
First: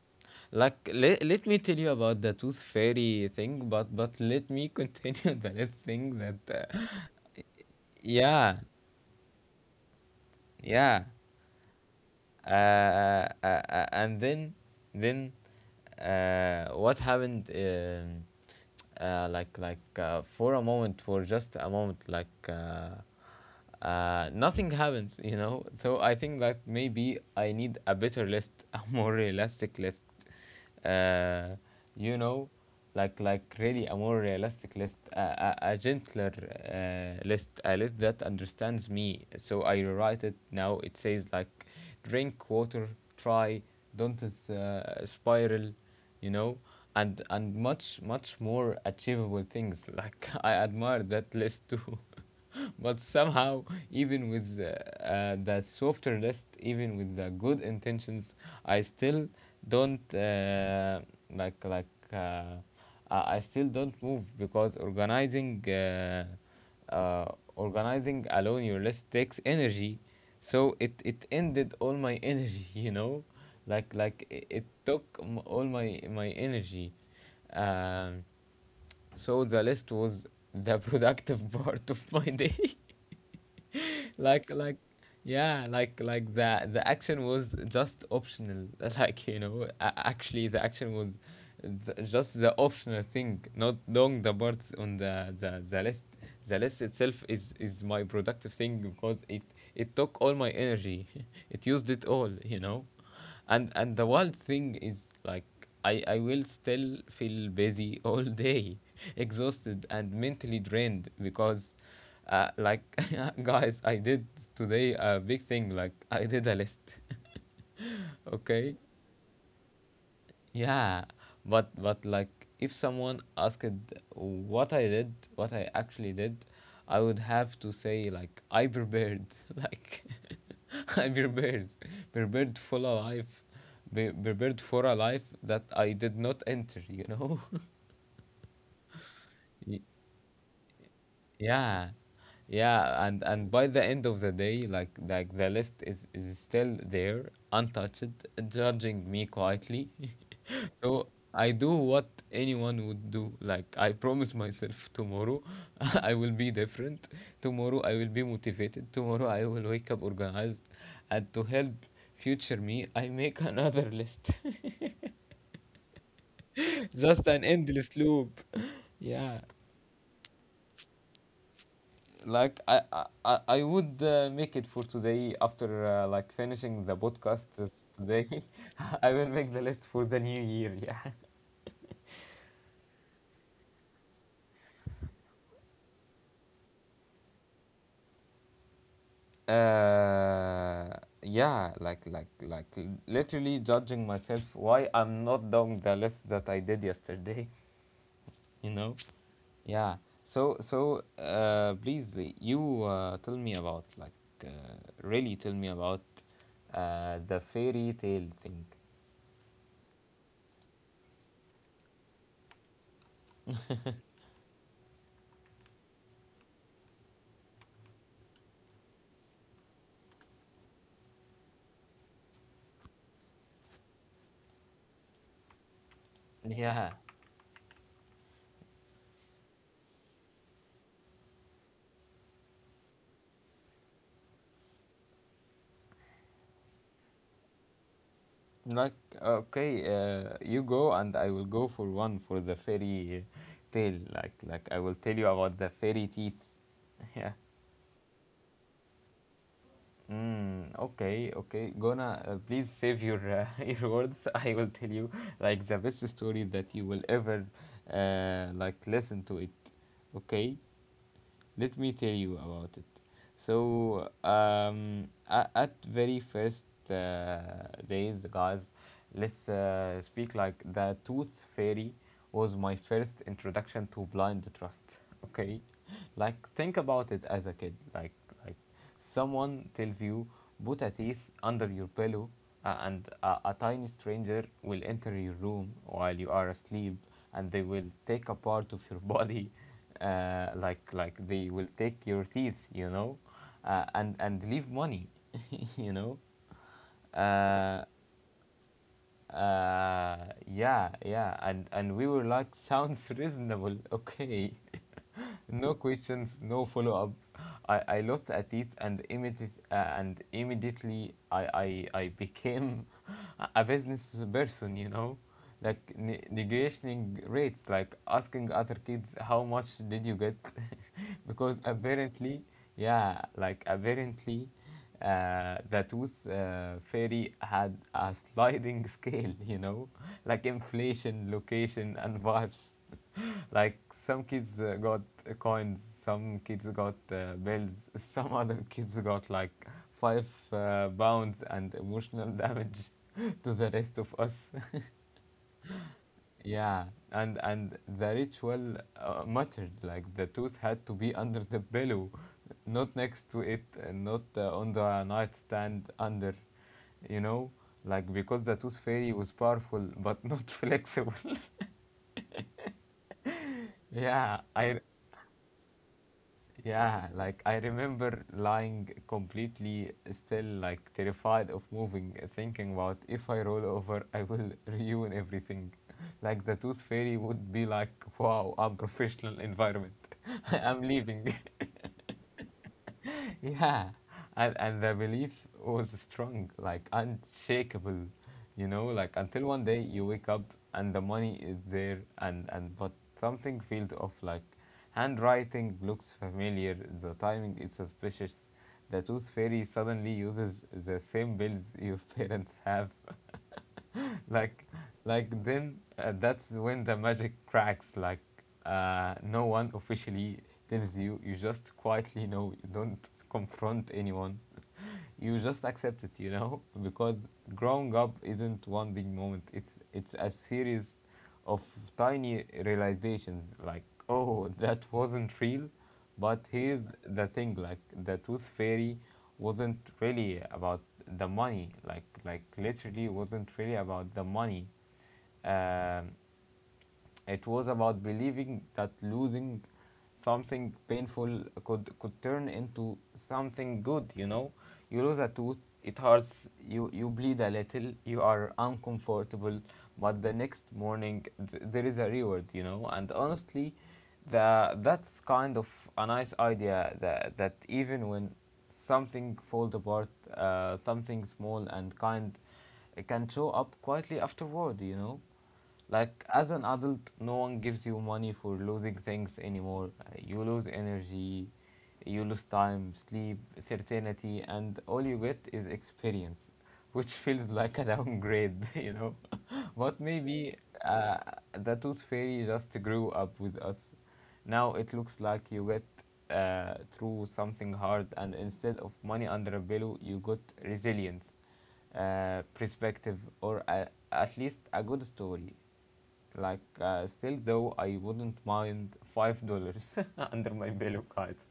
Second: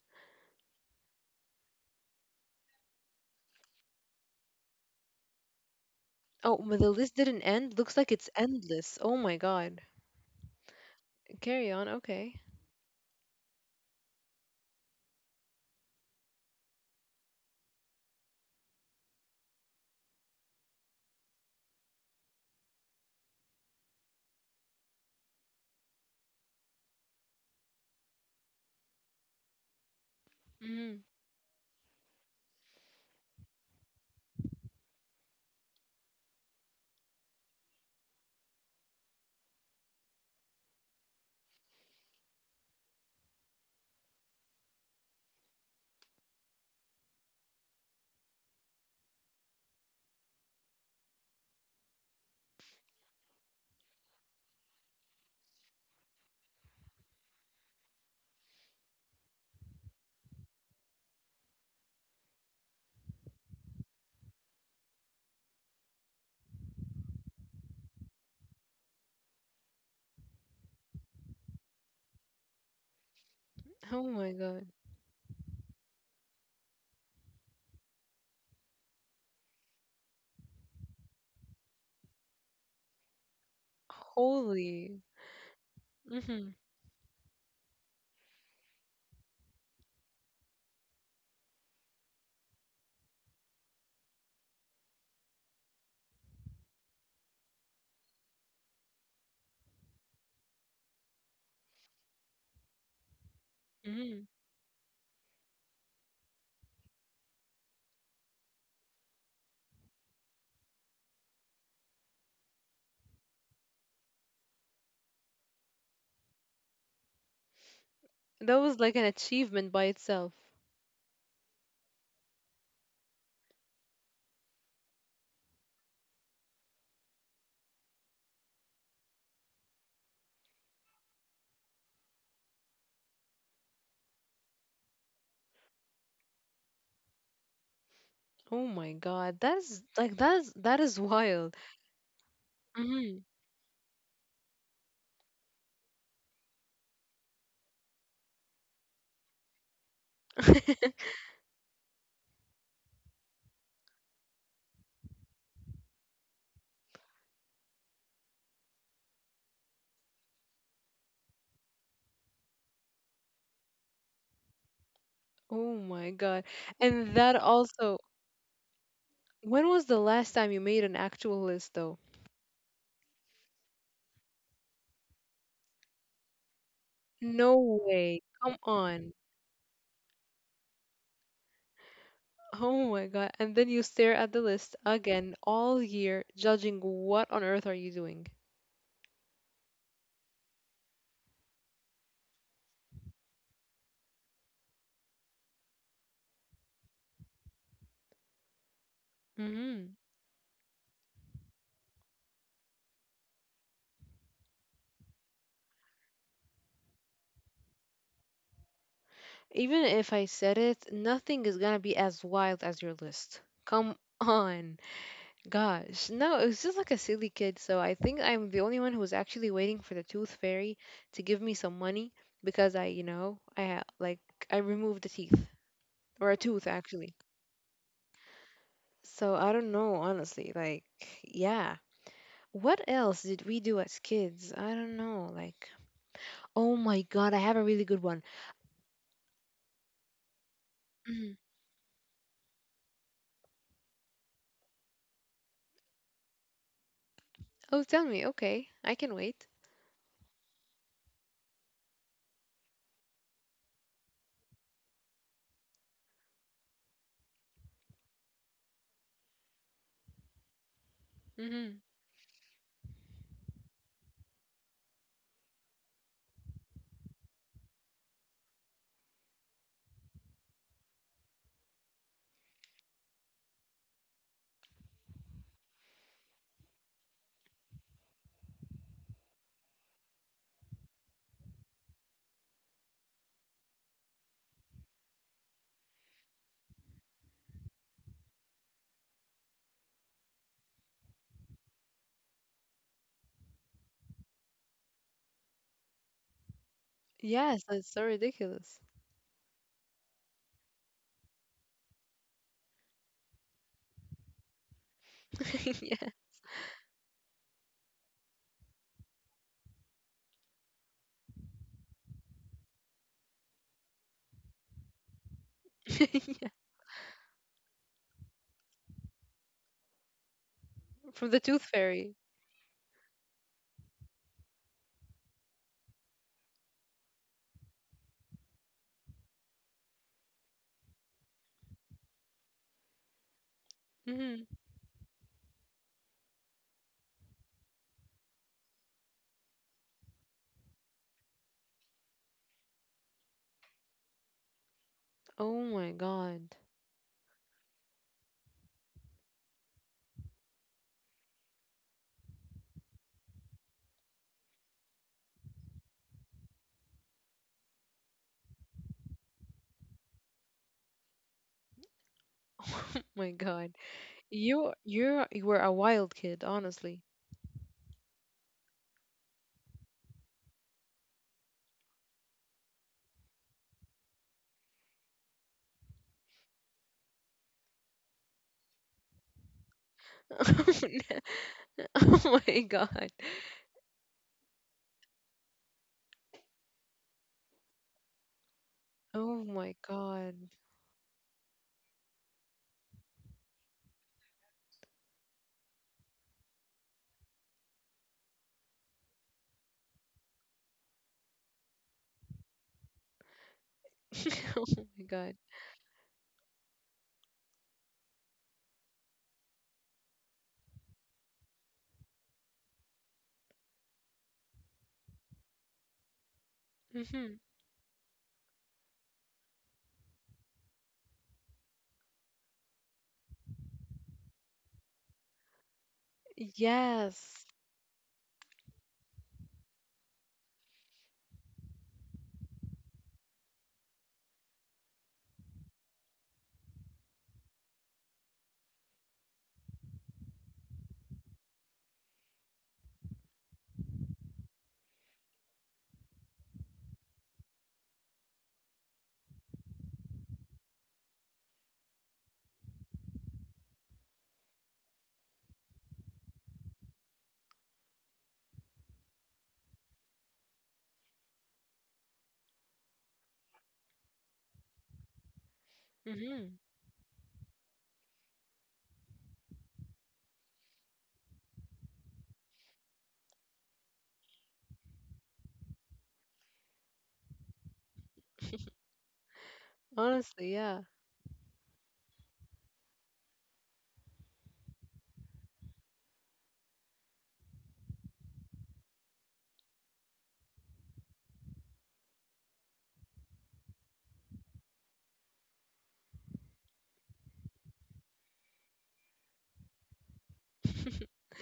Like let me tell you about the tooth fairy thing, but let me continue the last thing that
Oh, but the list didn't end. Looks like it's
yeah,
endless. Oh my God.
yeah.
Carry on. Okay.
And then What happened? For a moment, for just a moment, nothing happens, you know. So I think that maybe I need a better list, a more realistic list.
hmm
Uh, you know, like really a more realistic list, a gentler list, a list that understands me. So I rewrite it now. It says like, drink water, try, don't spiral, you know. And much much more achievable things. Like I admire that list too. But somehow, even with the softer list, even with the good intentions, I still don't like like uh, I still don't move, because organizing uh, organizing alone your list takes energy. So it ended all my energy, you know, like
Oh
like
my
it
God.
took all my energy. Um, so the list was the productive part of my day. Like
Holy.
yeah, like
hmm
the action was just optional. Like you know, actually the action was just the optional thing, not long the parts on the list. The list itself is my productive thing because it took all my energy. It used it all, you know, and the
hmm
wild thing is like I will still feel busy all day, exhausted and mentally drained because, uh, like, guys, I did today a big thing. Like, I did a list.
That
Okay,
was like an achievement by itself.
yeah, but but like, if someone asked what I did, what I actually did, I would have to say like I prepared, like I prepared, prepared for a life, prepared for a life that I did not enter. You know.
Oh my God, that is wild.
Yeah, yeah, and
hmm
and by the end of the day, like the list is still there, untouched, judging me quietly. So I do what anyone would do. Like I promise myself, tomorrow I will be different. Tomorrow I will be motivated. Tomorrow I will wake up organized, and to help future me, I make another list.
Oh my God. And
Just
that
an endless
also,
loop. Yeah.
when was the last time you made an actual list though?
Like I would make it for today after like finishing the podcast
No
this
way.
today.
Come
I
on.
will make the list for the new year. Yeah.
Oh my God. And then you stare at the list again all year, judging what on earth are you doing?
Uh, yeah. Like literally judging myself why I'm not doing the list that I did yesterday. You know. Yeah.
Hmm
So please you tell me about really tell me about the fairy tale thing.
Even if I said it, nothing is gonna be as wild as your list. Come on. Gosh, no, it was just like a silly kid. So I think I'm the only one who's actually waiting for the tooth fairy to give me some money because I I removed a teeth or a tooth
Yeah.
actually. So I don't know, honestly. Like, yeah. What else did we do as kids? I don't know. Like, oh my God, I have a really good one.
Like, okay, you go and I
Mhm.
will go for one for the fairy tale. Like I will tell you about the fairy teeth. Yeah.
Oh, tell me. Okay, I can wait.
Okay, okay. Gonna, please save your your words. I will tell you like the best story that you will ever like listen to it. Okay. Let
Hmm
me tell you about it. So, at very first uh, days, guys, let's speak like the tooth fairy was my first introduction to blind trust. Okay, like think about it as a kid, like, someone tells you, put a teeth under your pillow, and a tiny stranger will enter your room while you are asleep, and they will take a part of your body, like they will take your teeth, you know, and leave money, you know.
Yes,
Uh,
that's so ridiculous.
yeah, yeah, and we were like, sounds reasonable, okay. No
Yeah.
questions, no follow up. I lost a teeth and immediately, I became a business person, you know, like
Yeah.
negotiating rates, like asking other kids how much did you get,
From the
because
tooth fairy.
apparently, yeah, like apparently. The tooth fairy had a sliding scale, you know, like inflation, location, and vibes. Like some
Hmm
kids got coins, some kids got bells, some other kids got like five pounds and emotional damage to the rest of us.
Oh my God.
Yeah, and the ritual mattered. Like the tooth had to be under the pillow, not next to it, and not on the nightstand under. You know, like because the tooth fairy was powerful but not flexible.
Oh my god.
yeah,
You
I
you you were a wild kid, honestly.
Yeah, like I remember lying completely still, like terrified of moving, thinking about if I roll over, I will ruin everything. Like the tooth fairy would be like, wow, unprofessional environment. I'm leaving.
Oh my god.
Yeah, and the belief was strong like unshakable, you know, like until
Oh
one
my
day you wake up
god.
and the money is there, and but something feels off, like handwriting looks familiar, the timing is suspicious, the tooth fairy suddenly uses the same bills your parents have. like
Oh my
like
god.
then that's when the magic cracks. Like no one officially tells you, you just quietly know, you don't confront anyone, you just accept it, you know, because
Hmm
growing up isn't one big moment. It's a series of tiny realizations. Like, oh, that wasn't real, but here's the
Yes.
thing: like, the tooth fairy wasn't really about the money. Like literally wasn't really about the money. Um, it was about believing that losing something painful could turn into something good. You know, you lose a tooth, it hurts. You bleed a little. You are uncomfortable, but the next morning there is a reward. You know, and honestly, the that's kind of a nice idea. That even when something falls apart, something small and kind, it can show up quietly afterward. You know. Like, as
hmm
an adult, no one gives you money for losing things anymore. You lose energy, you lose time, sleep, certainty, and all you get is experience, which feels like a downgrade, you know. But
Honestly,
maybe
yeah.
uh, the tooth fairy just grew up with us. Now it looks like you get through something hard, and instead of money under a pillow, you got resilience, perspective, or at least a good story. Like, still though, I wouldn't mind $5 under my pillow, guys.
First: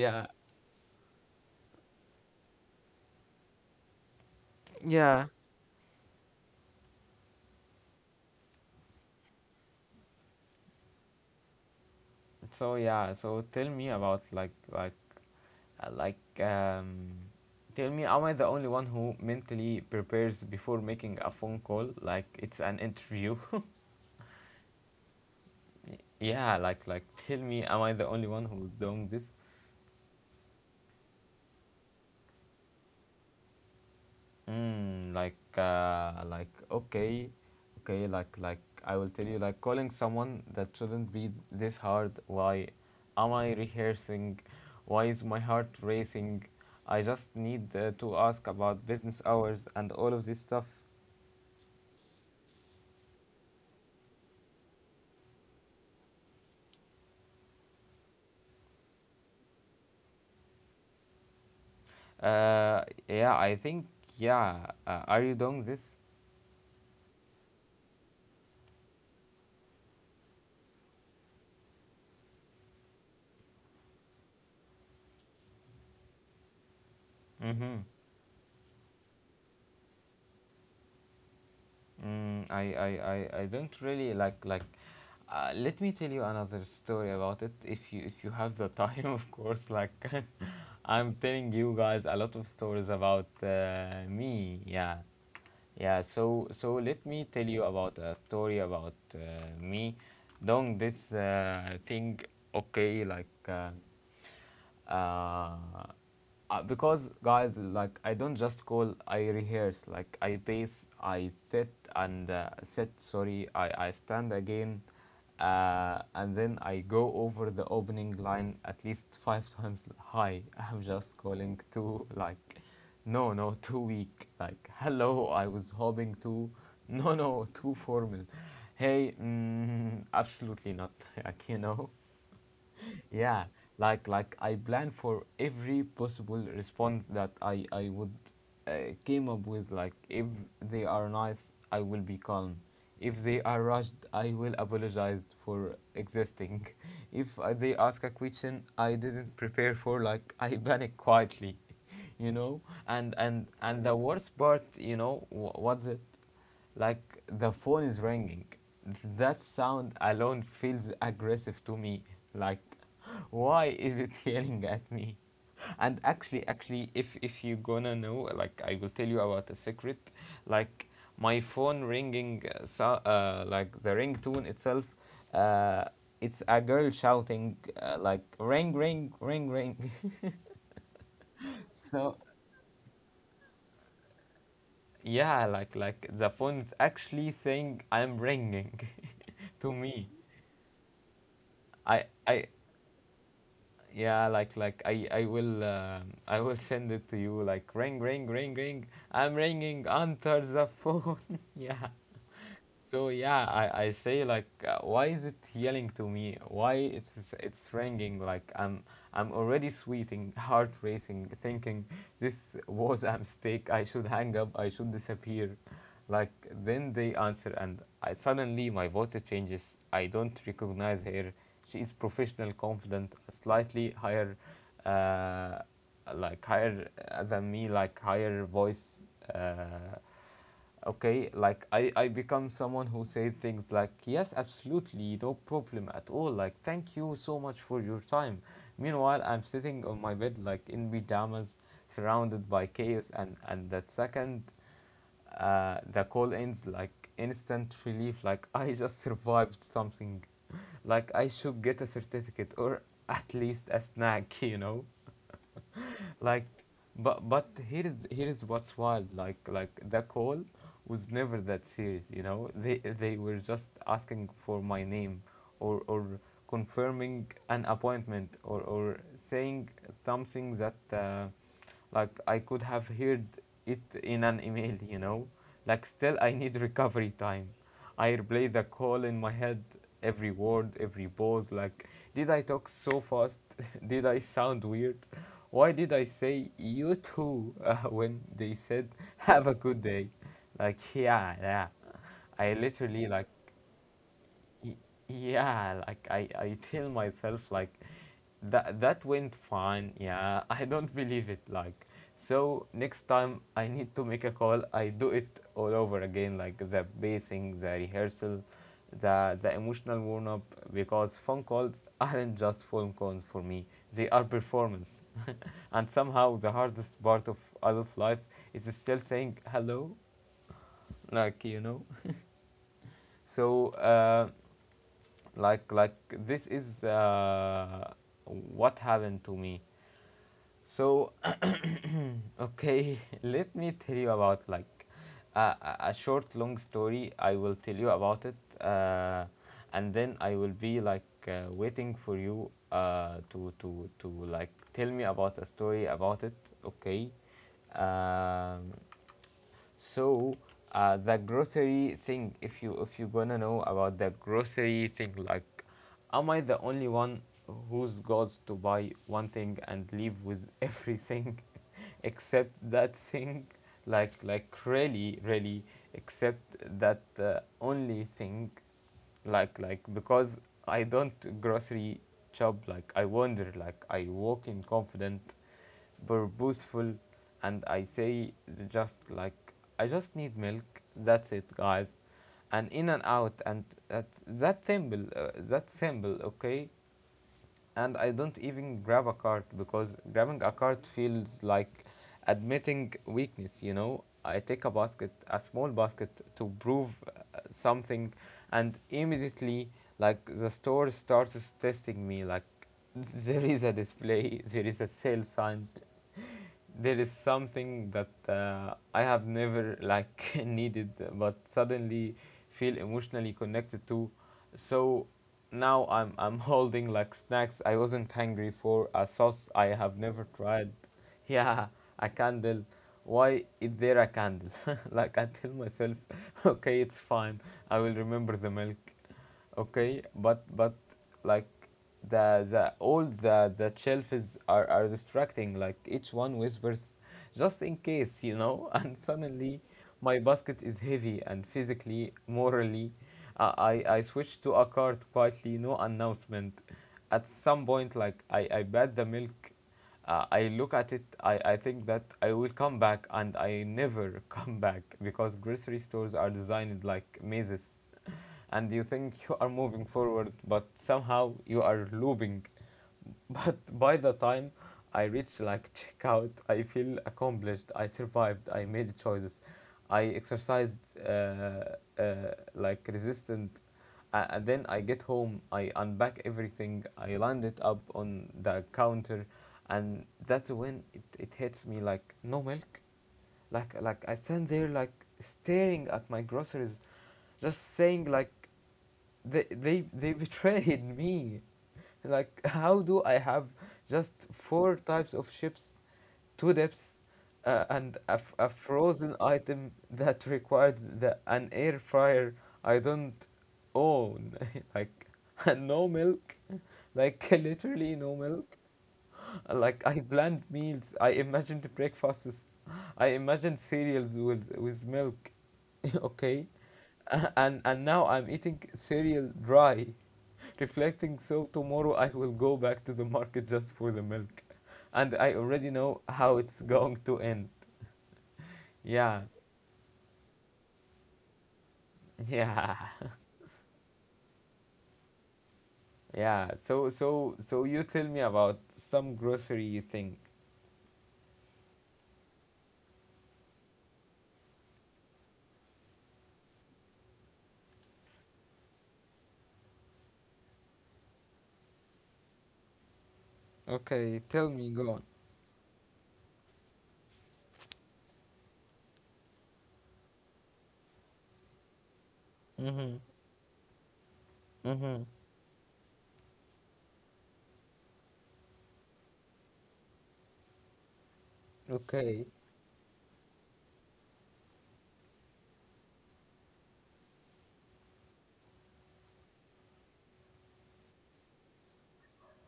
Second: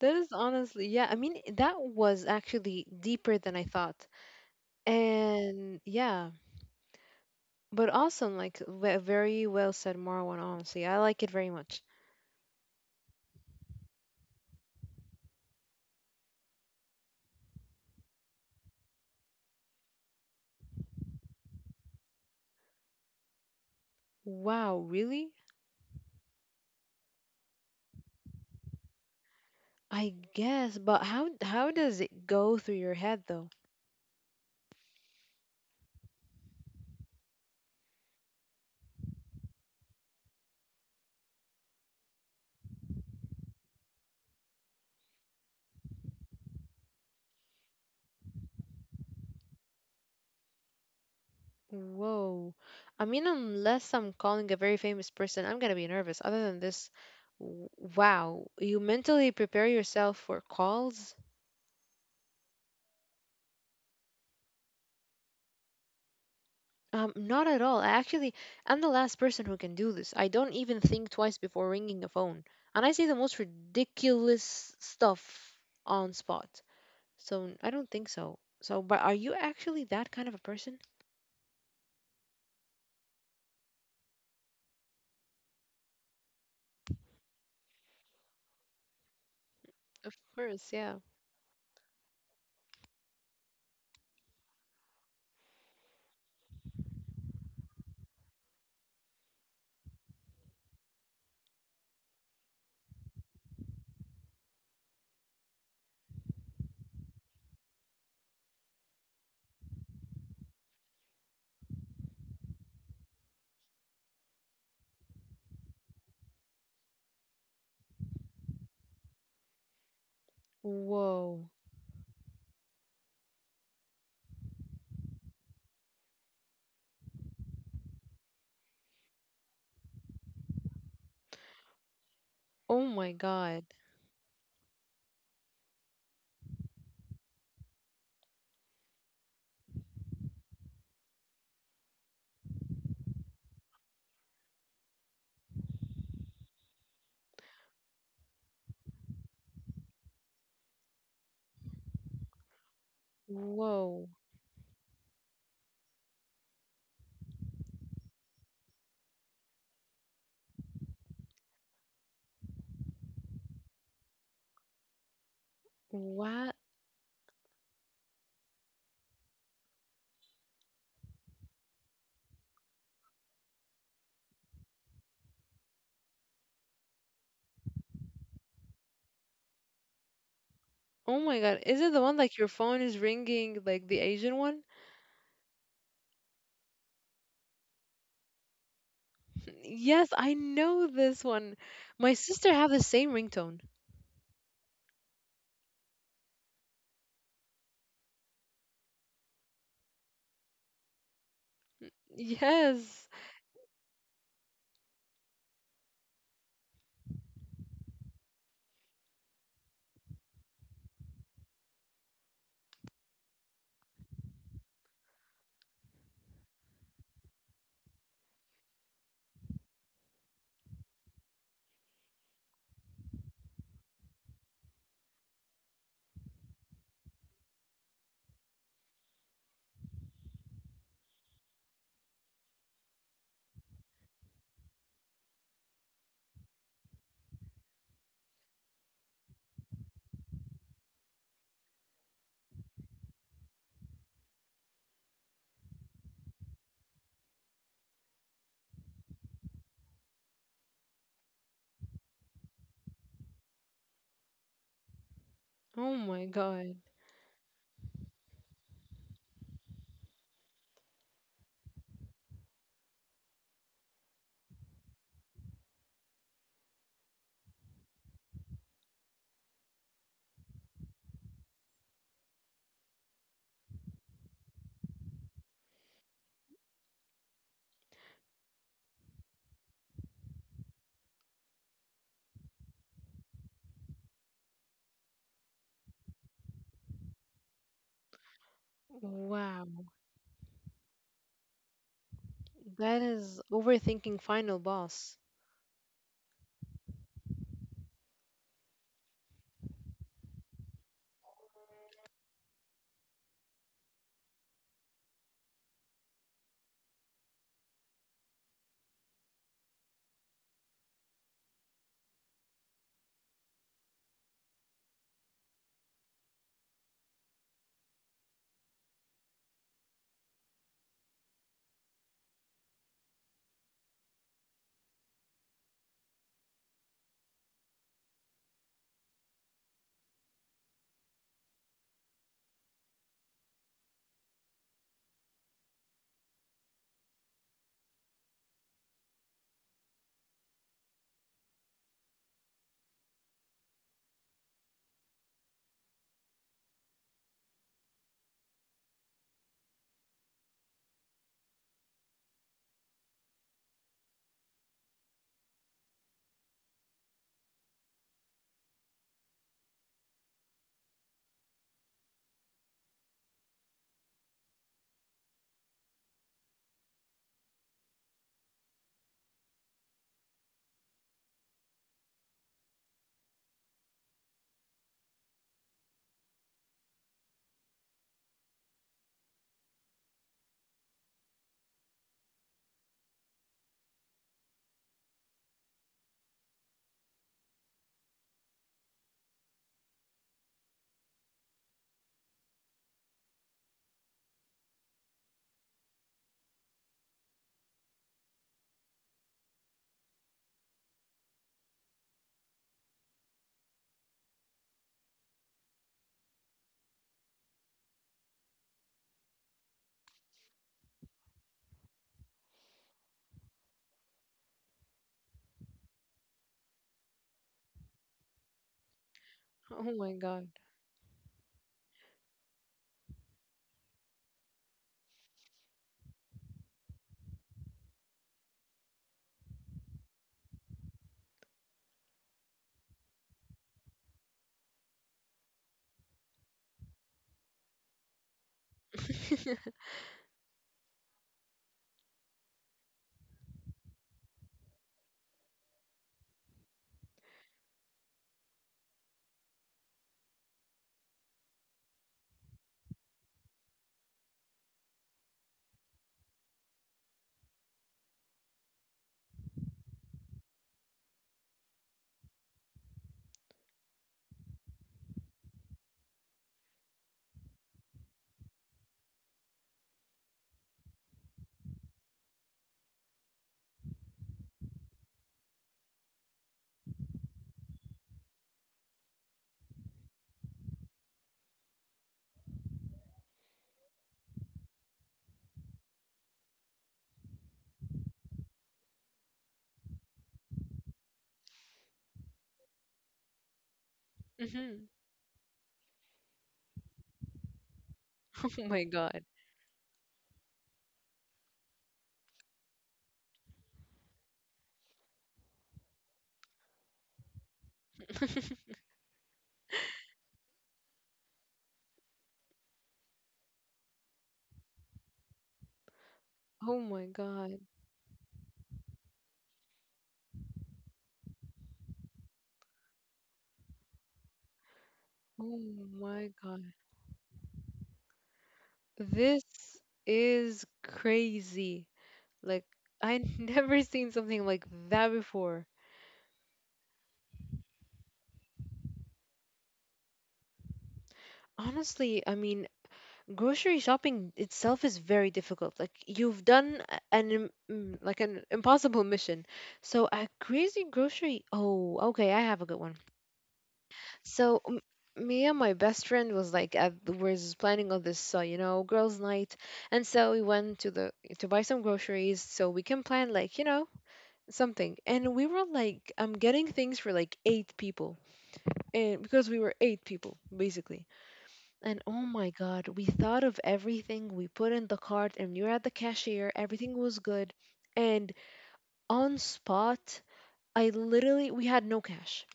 That is honestly, yeah. I mean, that was actually deeper than I thought.
Yeah.
And yeah, but awesome. Like, very well said, Marwan, honestly. I like it very much.
So yeah, so tell me about uh, like um tell me, am I the only one who mentally prepares before making a phone call like it's an interview?
Wow, really?
Yeah, like tell me, am I the only one who's doing this?
I guess, but how does it go through your head though?
Okay, okay, like I will tell you, like calling someone that shouldn't be this hard. Why am I rehearsing? Why is my heart racing? I just need to ask about business hours and all of this stuff.
Whoa. I mean, unless I'm calling a very famous person, I'm gonna be nervous. Other than this, w- wow, you mentally prepare yourself for calls?
Uh, yeah, I think yeah. Are you doing this?
Not at all. I actually, I'm the last person who can do this. I don't even think twice before ringing a phone, and I say the most ridiculous stuff on spot. So I
Mm-hmm.
don't think so. So, but are you actually that kind of a person?
Mm, I, I, I don't really like like. Let me tell you another story about it if you have the time, of course. Like,
Of course, yeah.
I'm telling you guys a lot of stories about me. Yeah. Yeah, so so let me tell you about a story about me doing this thing. Okay, uh, because guys, like I don't just call, I rehearse. Like I pace, I sit and sit. Sorry, I stand again and then I go over the opening line at least five times. Hi, I'm just
Whoa.
calling to, like, no, no, too weak. Like, hello, I was hoping to, no, no, too formal. Hey, mm, absolutely not. Like, you know,
Oh my
yeah,
God.
like I plan for every possible response that I would uh, came up with. Like, if they are nice, I will be calm. If they are rushed, I will apologize for existing. If they ask a question I didn't prepare for, like I panic quietly. You know, and the
Whoa.
worst part, you know, what's it, like the phone is ringing. That sound alone feels aggressive to me. Like, why is it yelling at me? And actually,
Wow.
actually, if you gonna know, like, I will tell you about a secret. Like, my phone ringing, like the ringtone itself, uh, it's a girl shouting, like, ring, ring, ring, ring.
Oh my God, is it the
So
one like your phone is ringing, like the Asian one?
yeah, like the phone's actually saying I'm ringing. To
Yes,
me.
I know this one. My
I
sister have the same ringtone.
Yeah, like I will I will send it to you, like, ring, ring, ring, ring, I'm ringing, answer the phone. Yeah.
Yes.
So yeah, I say, like, why is it yelling to me? Why it's ringing like I'm already sweating, heart racing, thinking this was a mistake. I should hang up. I should disappear. Like then they answer, and I suddenly my voice changes. I don't recognize her. She is professional, confident, slightly higher, uh, higher than me, like higher voice. Uh, okay, like I become someone who say things like yes, absolutely, no problem at all, like thank you so much for your time. Meanwhile, I'm sitting on my bed, like in pajamas, surrounded by chaos, and the second the call ends, like instant relief, like I just survived something. Like I should get a certificate, or at least a snack. You know,
Oh my
like,
God.
but here is what's wild, like the call was never that serious, you know. They were just asking for my name, or confirming an appointment, or saying something that like I could have heard it in an email, you know. Like still I need recovery time. I replay the call in my head, every word, every pause. Like, did I talk so fast? Did I sound weird? Why did I say you too when they said have a
Wow.
good day? Like, yeah, yeah. I
That
literally
is overthinking final
Y-
boss.
Yeah, like I tell myself that went fine. Yeah, I don't believe it. Like so next time I need to make a call, I do it all over again, like the basing, the rehearsal, the emotional warm up because phone calls aren't just phone calls for me. They are performance. And somehow the hardest part of adult life is still saying hello, like you know. So, like like this is what happened to me. So, okay, let me tell you about a short long story. I will tell you about it, uh, and then I will be like waiting for you to like tell me about a story about it. Okay. Um, so the grocery thing, if you gonna know about the grocery thing, like, am I the only one who's got to buy one thing and leave with everything except that thing? Like really really except that only thing because I don't grocery shop. Like I wander, like I walk in confident, purposeful, and I say, just like, I just need milk. That's it, guys, and in and out and that symbol that symbol. Okay, and I don't even grab a card because grabbing a card feels like admitting weakness, you know. I take a basket, a small basket, to prove something, and immediately, like, the store starts testing me. Like, there is a display, there is a sale sign, there is something that I have never like needed, but suddenly feel emotionally connected to. So now I'm holding like snacks I wasn't hungry for, a sauce I
Oh
have
my
never
God.
tried. Yeah, a candle. Why is there a candle? Like I tell myself, okay, it's fine. I will remember the milk, okay, but like the all the shelves are distracting. Like each one whispers, just in case, and suddenly my basket is heavy and physically morally, I switch to a cart quietly, no announcement. At some point, I bet the milk, I look at it, I think that I will come back and I never come back because grocery stores are designed like mazes and you think you are moving forward, but somehow you are looping. But by the time I reach like checkout, I feel accomplished. I survived. I made choices. I exercised, uh, like, resistant. And then I get home. I unpack everything. I lined it up on the counter, and that's when it hits me. Like, no milk. Like I stand there, like staring at my groceries, just saying like, they betrayed me. Like, how do I have just four
Mhm.
types of ships, two depths, uh, and a, f- a
Oh my
frozen
God.
item that required an air fryer I don't own, like, and no milk, like literally no milk. Like, I planned meals, I imagined breakfasts, I imagined cereals with milk, okay,
Oh my
A-
God.
and and now I'm eating cereal dry, reflecting, so tomorrow I will go back to the market just for the milk. And I
Oh
already know
my
how
God.
it's going to end. Yeah,
This is crazy. Like,
yeah,
I never seen something like that before.
yeah. So you tell me about some grocery thing.
Honestly, I mean, grocery shopping itself is very difficult. Like you've done mm, like an impossible mission. So a crazy grocery. Oh, okay, I have a good one.
Okay, tell
So
me, go on.
me and my best friend was planning on this, you know, girls' night, and so we went to the to buy some groceries so we can
Mm-hmm,
plan like, you know, something.
mm-hmm.
And we were like, I'm getting things for like 8 people, and because we were 8 people basically. And oh
Okay.
my God, we thought of everything. We put in the cart and we were at the cashier. Everything was good. And on spot, I literally, we had no cash.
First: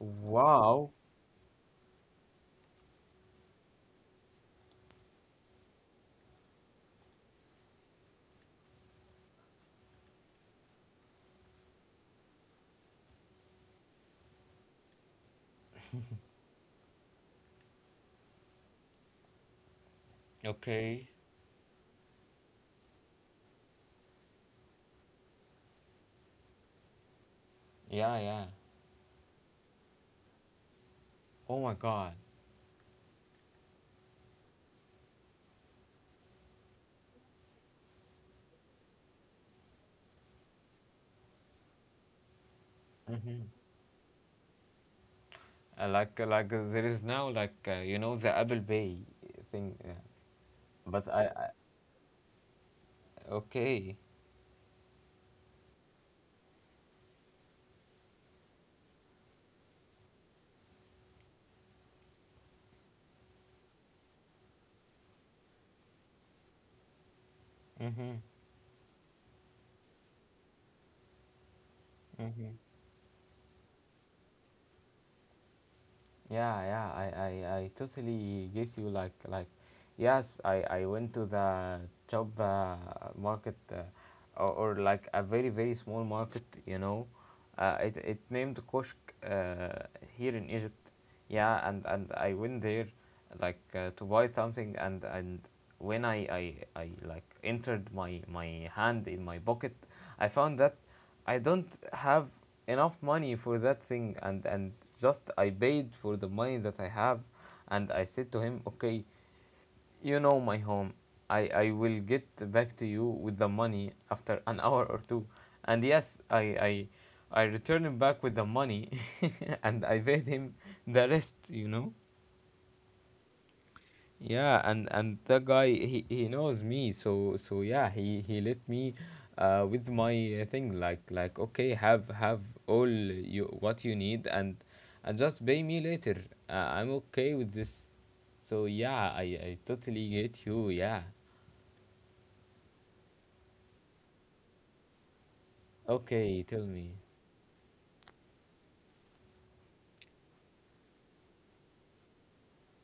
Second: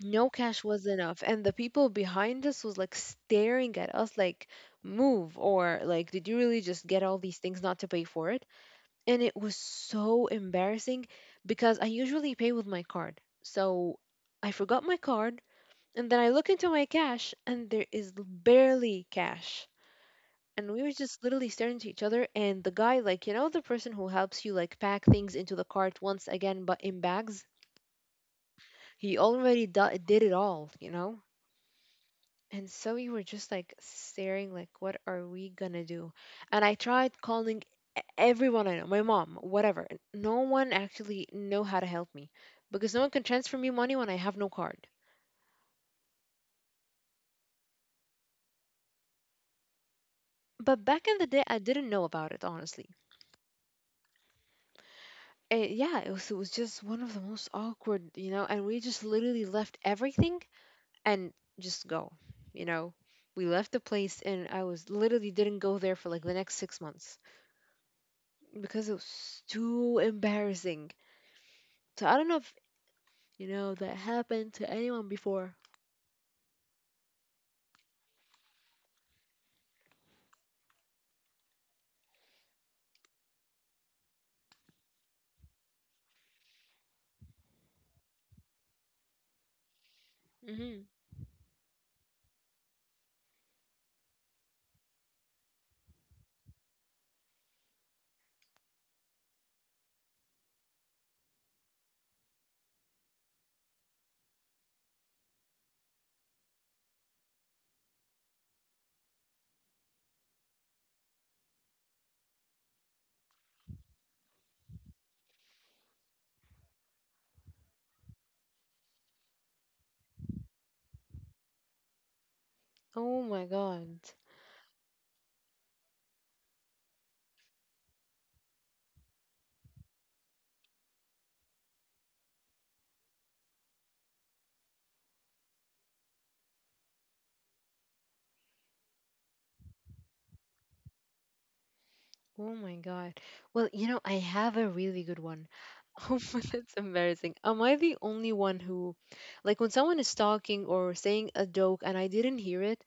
No cash was enough. And the people behind us was like staring at us like, move, or like, did you really just get all these things not to pay for it? And it was so embarrassing because I usually pay with my card. So I forgot my card. And then I look into my cash and there is barely cash, and we were
Okay.
just literally staring to each other, and the guy, like, you know, the person who helps you like pack things into the cart once again but in bags,
Yeah, yeah.
he already did it all, you know.
Oh my God.
And so we were just like staring, like what are we gonna do, and I tried calling everyone I know, my mom, whatever, and no one actually know how to help me because no one can
Mm-hmm.
transfer me money when I have no card,
There is now like you know the Apple Pay thing,
but
but
back in the day
I
I didn't know about it, honestly.
okay.
Eh, yeah, it was just one of the most awkward, you know, and we just literally left everything and just go. You know, we left the place, and I was literally didn't go there for like the next 6 months
Mm-hmm.
because it was too embarrassing. So I don't know if
Mm-hmm.
you know that happened to anyone before.
Yeah, yeah, I totally give you yes, I went to the job market, or like a very very small market, you know. It named Koshk, uh, here in
Hmm
Egypt. Yeah, and I went there like to buy something and when I like entered my my hand in my pocket, I found that I don't have enough money for that thing and just I paid for the money that I have and I said to him, okay, you know my home. I will get back to you with the money after an hour or two. And yes, I returned him back with the money and I paid him the rest, you know?
Oh my god.
Yeah, and the guy he knows me, so so yeah, he let me with my thing. Like okay, have all you what you need and just pay me later. I'm okay with this. So yeah, I totally get you, yeah.
Oh my god. Well, you know, I have a really good one. Oh,
Okay, tell
that's
me.
embarrassing. Am I the only one who, like, when someone is talking or saying a joke and I didn't hear it,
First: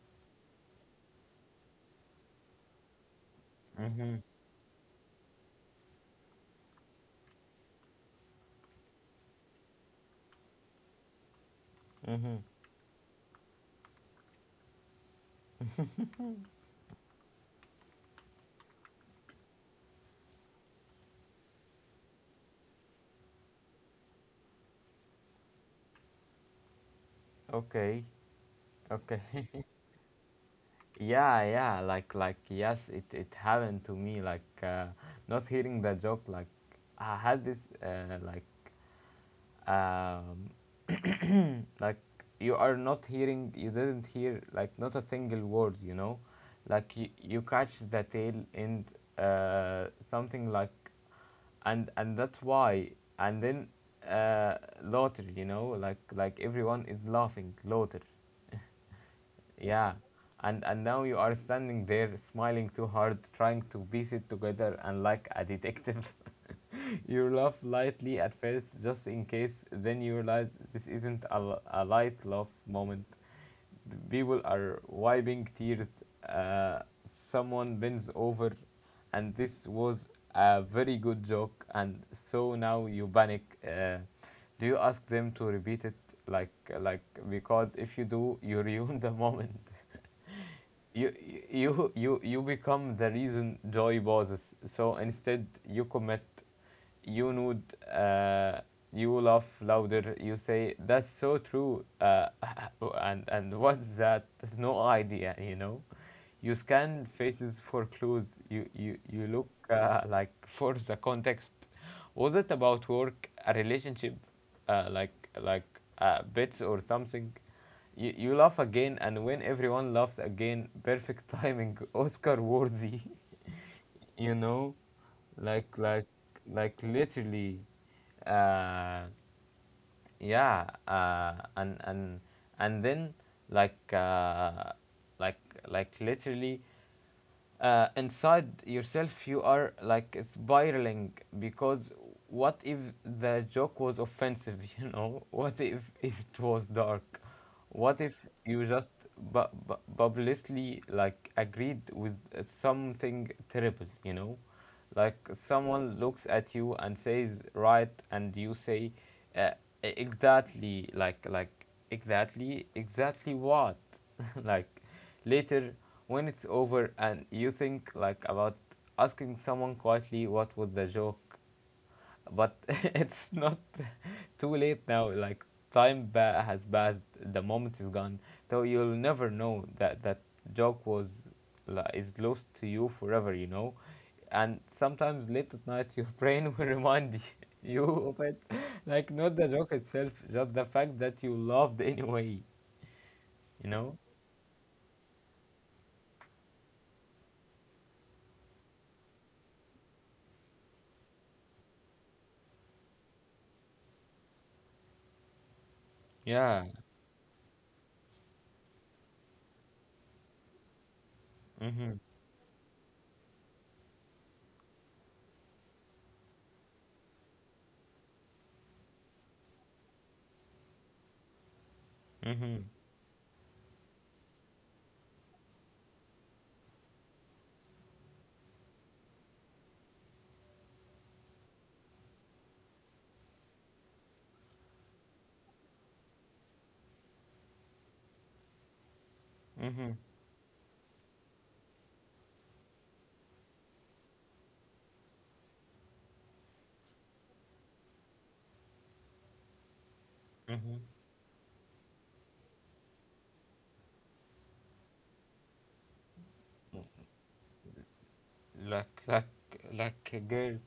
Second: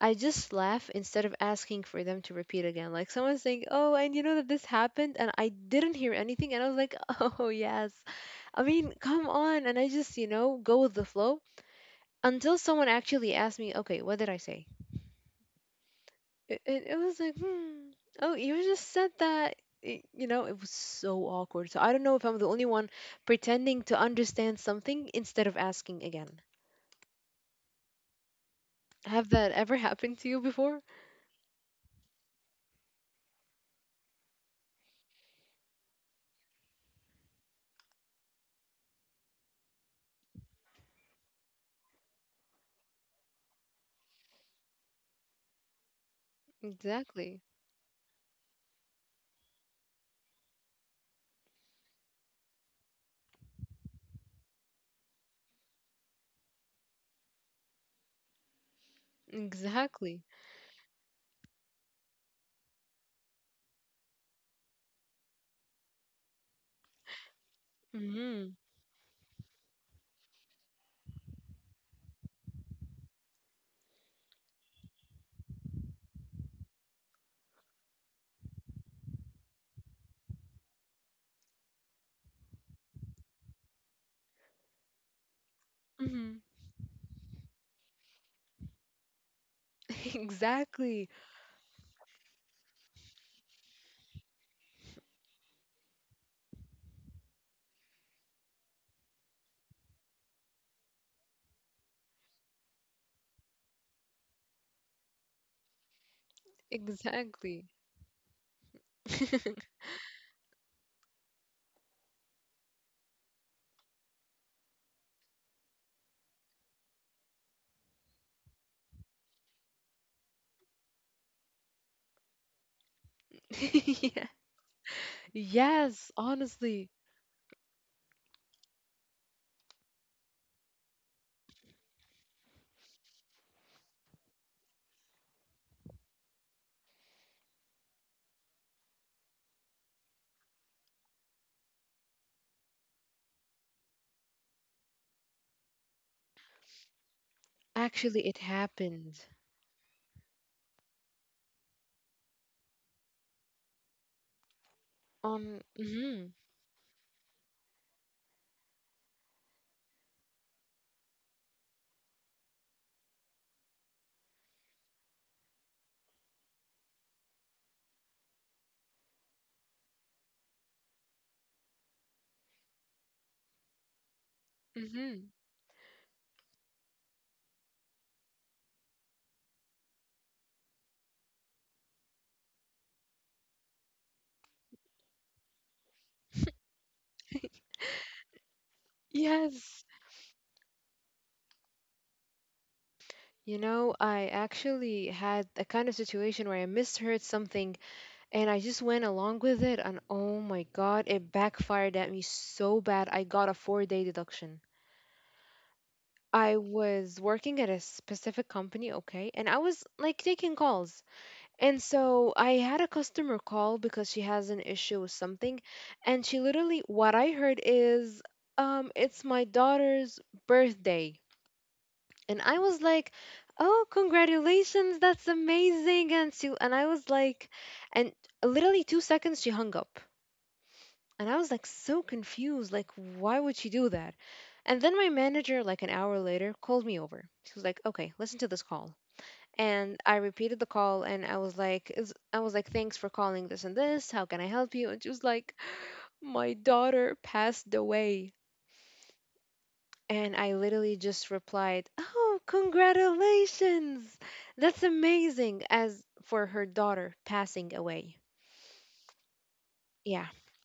I just laugh instead of asking for them to repeat again. Like, someone's saying, oh, and
Mm-hmm.
you know that this happened, and I didn't hear anything, and I was like, oh, yes. I mean, come on. And I just, you know, go with the flow
Mm-hmm.
until someone actually asks me, okay, what did I say? It was like, hmm, oh, you just said that. You know, it was so awkward. So I don't know if I'm the only one pretending to understand something instead of asking again.
Okay. Okay.
Have that ever happened to you before?
Yeah, yeah, like yes, it happened to me like not hearing the joke. Like I had this um, like you are not hearing, you didn't hear like not a single word, you know, like you
Exactly.
catch the tail end, something like, and that's why, and then uh, laughter, you know, like everyone is laughing, laughter, yeah,
Exactly.
and now you are standing there, smiling too hard, trying to piece it together, and like a detective, you laugh lightly at
Mm-hmm.
first, just in case. Then you realize this isn't a light laugh moment. The people are wiping tears. Uh, someone bends over, and this was a very good joke. And so now you panic. Do you ask them to repeat it?
Mm-hmm.
Like like, because if you do, you ruin the moment.
Exactly.
You you you you become the reason joy pauses. So instead, you commit, you nod, uh, you laugh louder. You say, "That's so true," and what's that? No idea, you know. You scan faces
Exactly.
for clues. You look like for the context. Was it about work, a relationship, uh, like like bits or something? You laugh again, and when everyone laughs again, perfect timing, Oscar worthy.
Yeah.
You know, like like
Yes, honestly.
literally, uh, yeah, and then like uh, like literally, inside yourself you are like spiraling, because what if the joke was offensive, you know, what if it was dark, what if
Actually, it
you just
happened
publicly like agreed with something terrible, you know, like
on.
someone looks
Mm-hmm.
at you and says right and you say, uh, exactly, exactly, what, like. Later, when it's over and you think like about asking someone quietly what was the joke, but it's not too late now.
Mm-hmm.
Like, has passed, the moment is gone, so you'll never know that joke was like, is lost to you forever. You know, and sometimes late at night, your brain will remind you, you of it, like not the joke
Yes.
itself, just the fact that you loved anyway,
You
you
know,
know?
I actually had a kind of situation where I misheard something, and I just went along with it, and oh my God, it backfired at me so bad. I got a 4 day deduction. I
Yeah.
was working at a specific company, okay, and I was like taking calls. And
Mm-hmm.
so I had a customer call because she has an issue with something, and she literally, what I heard is, it's my daughter's birthday. And
Mm-hmm.
I was like, "Oh, congratulations, that's amazing." And so and I was like and literally 2 seconds she hung up. And I was like so confused, like why would she do that? And then my manager like an hour later called me over. She was like, "Okay, listen to this call."
Mm-hmm.
And I repeated the call and I was like I was like, "Thanks for calling this and this. How can I help you?" And she was like, "My daughter passed away." And I
Mm-hmm.
literally just replied, "Oh, congratulations! That's amazing!" As for her daughter passing away.
Like like a
Yeah.
girl,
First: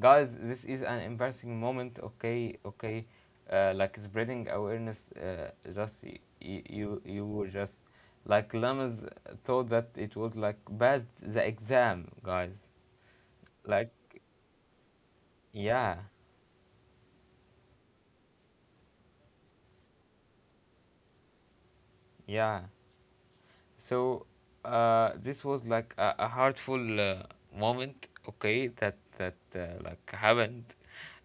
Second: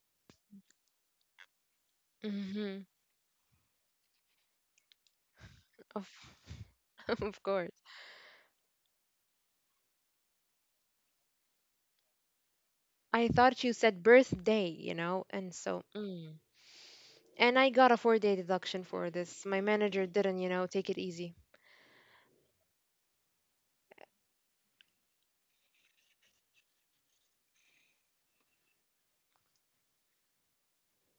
guys. This is an embarrassing moment. Okay,
hmm
okay. Like spreading awareness. Just
Of,
you you
of
were
course.
just like lamas, thought that it was like bad the exam, guys.
I thought you
Like,
said birthday, you know? And so,
yeah,
mm. And I got a 4 day deduction for this. My manager didn't, you know, take it easy.
yeah. So this was like a hurtful moment. Okay, that that like happened.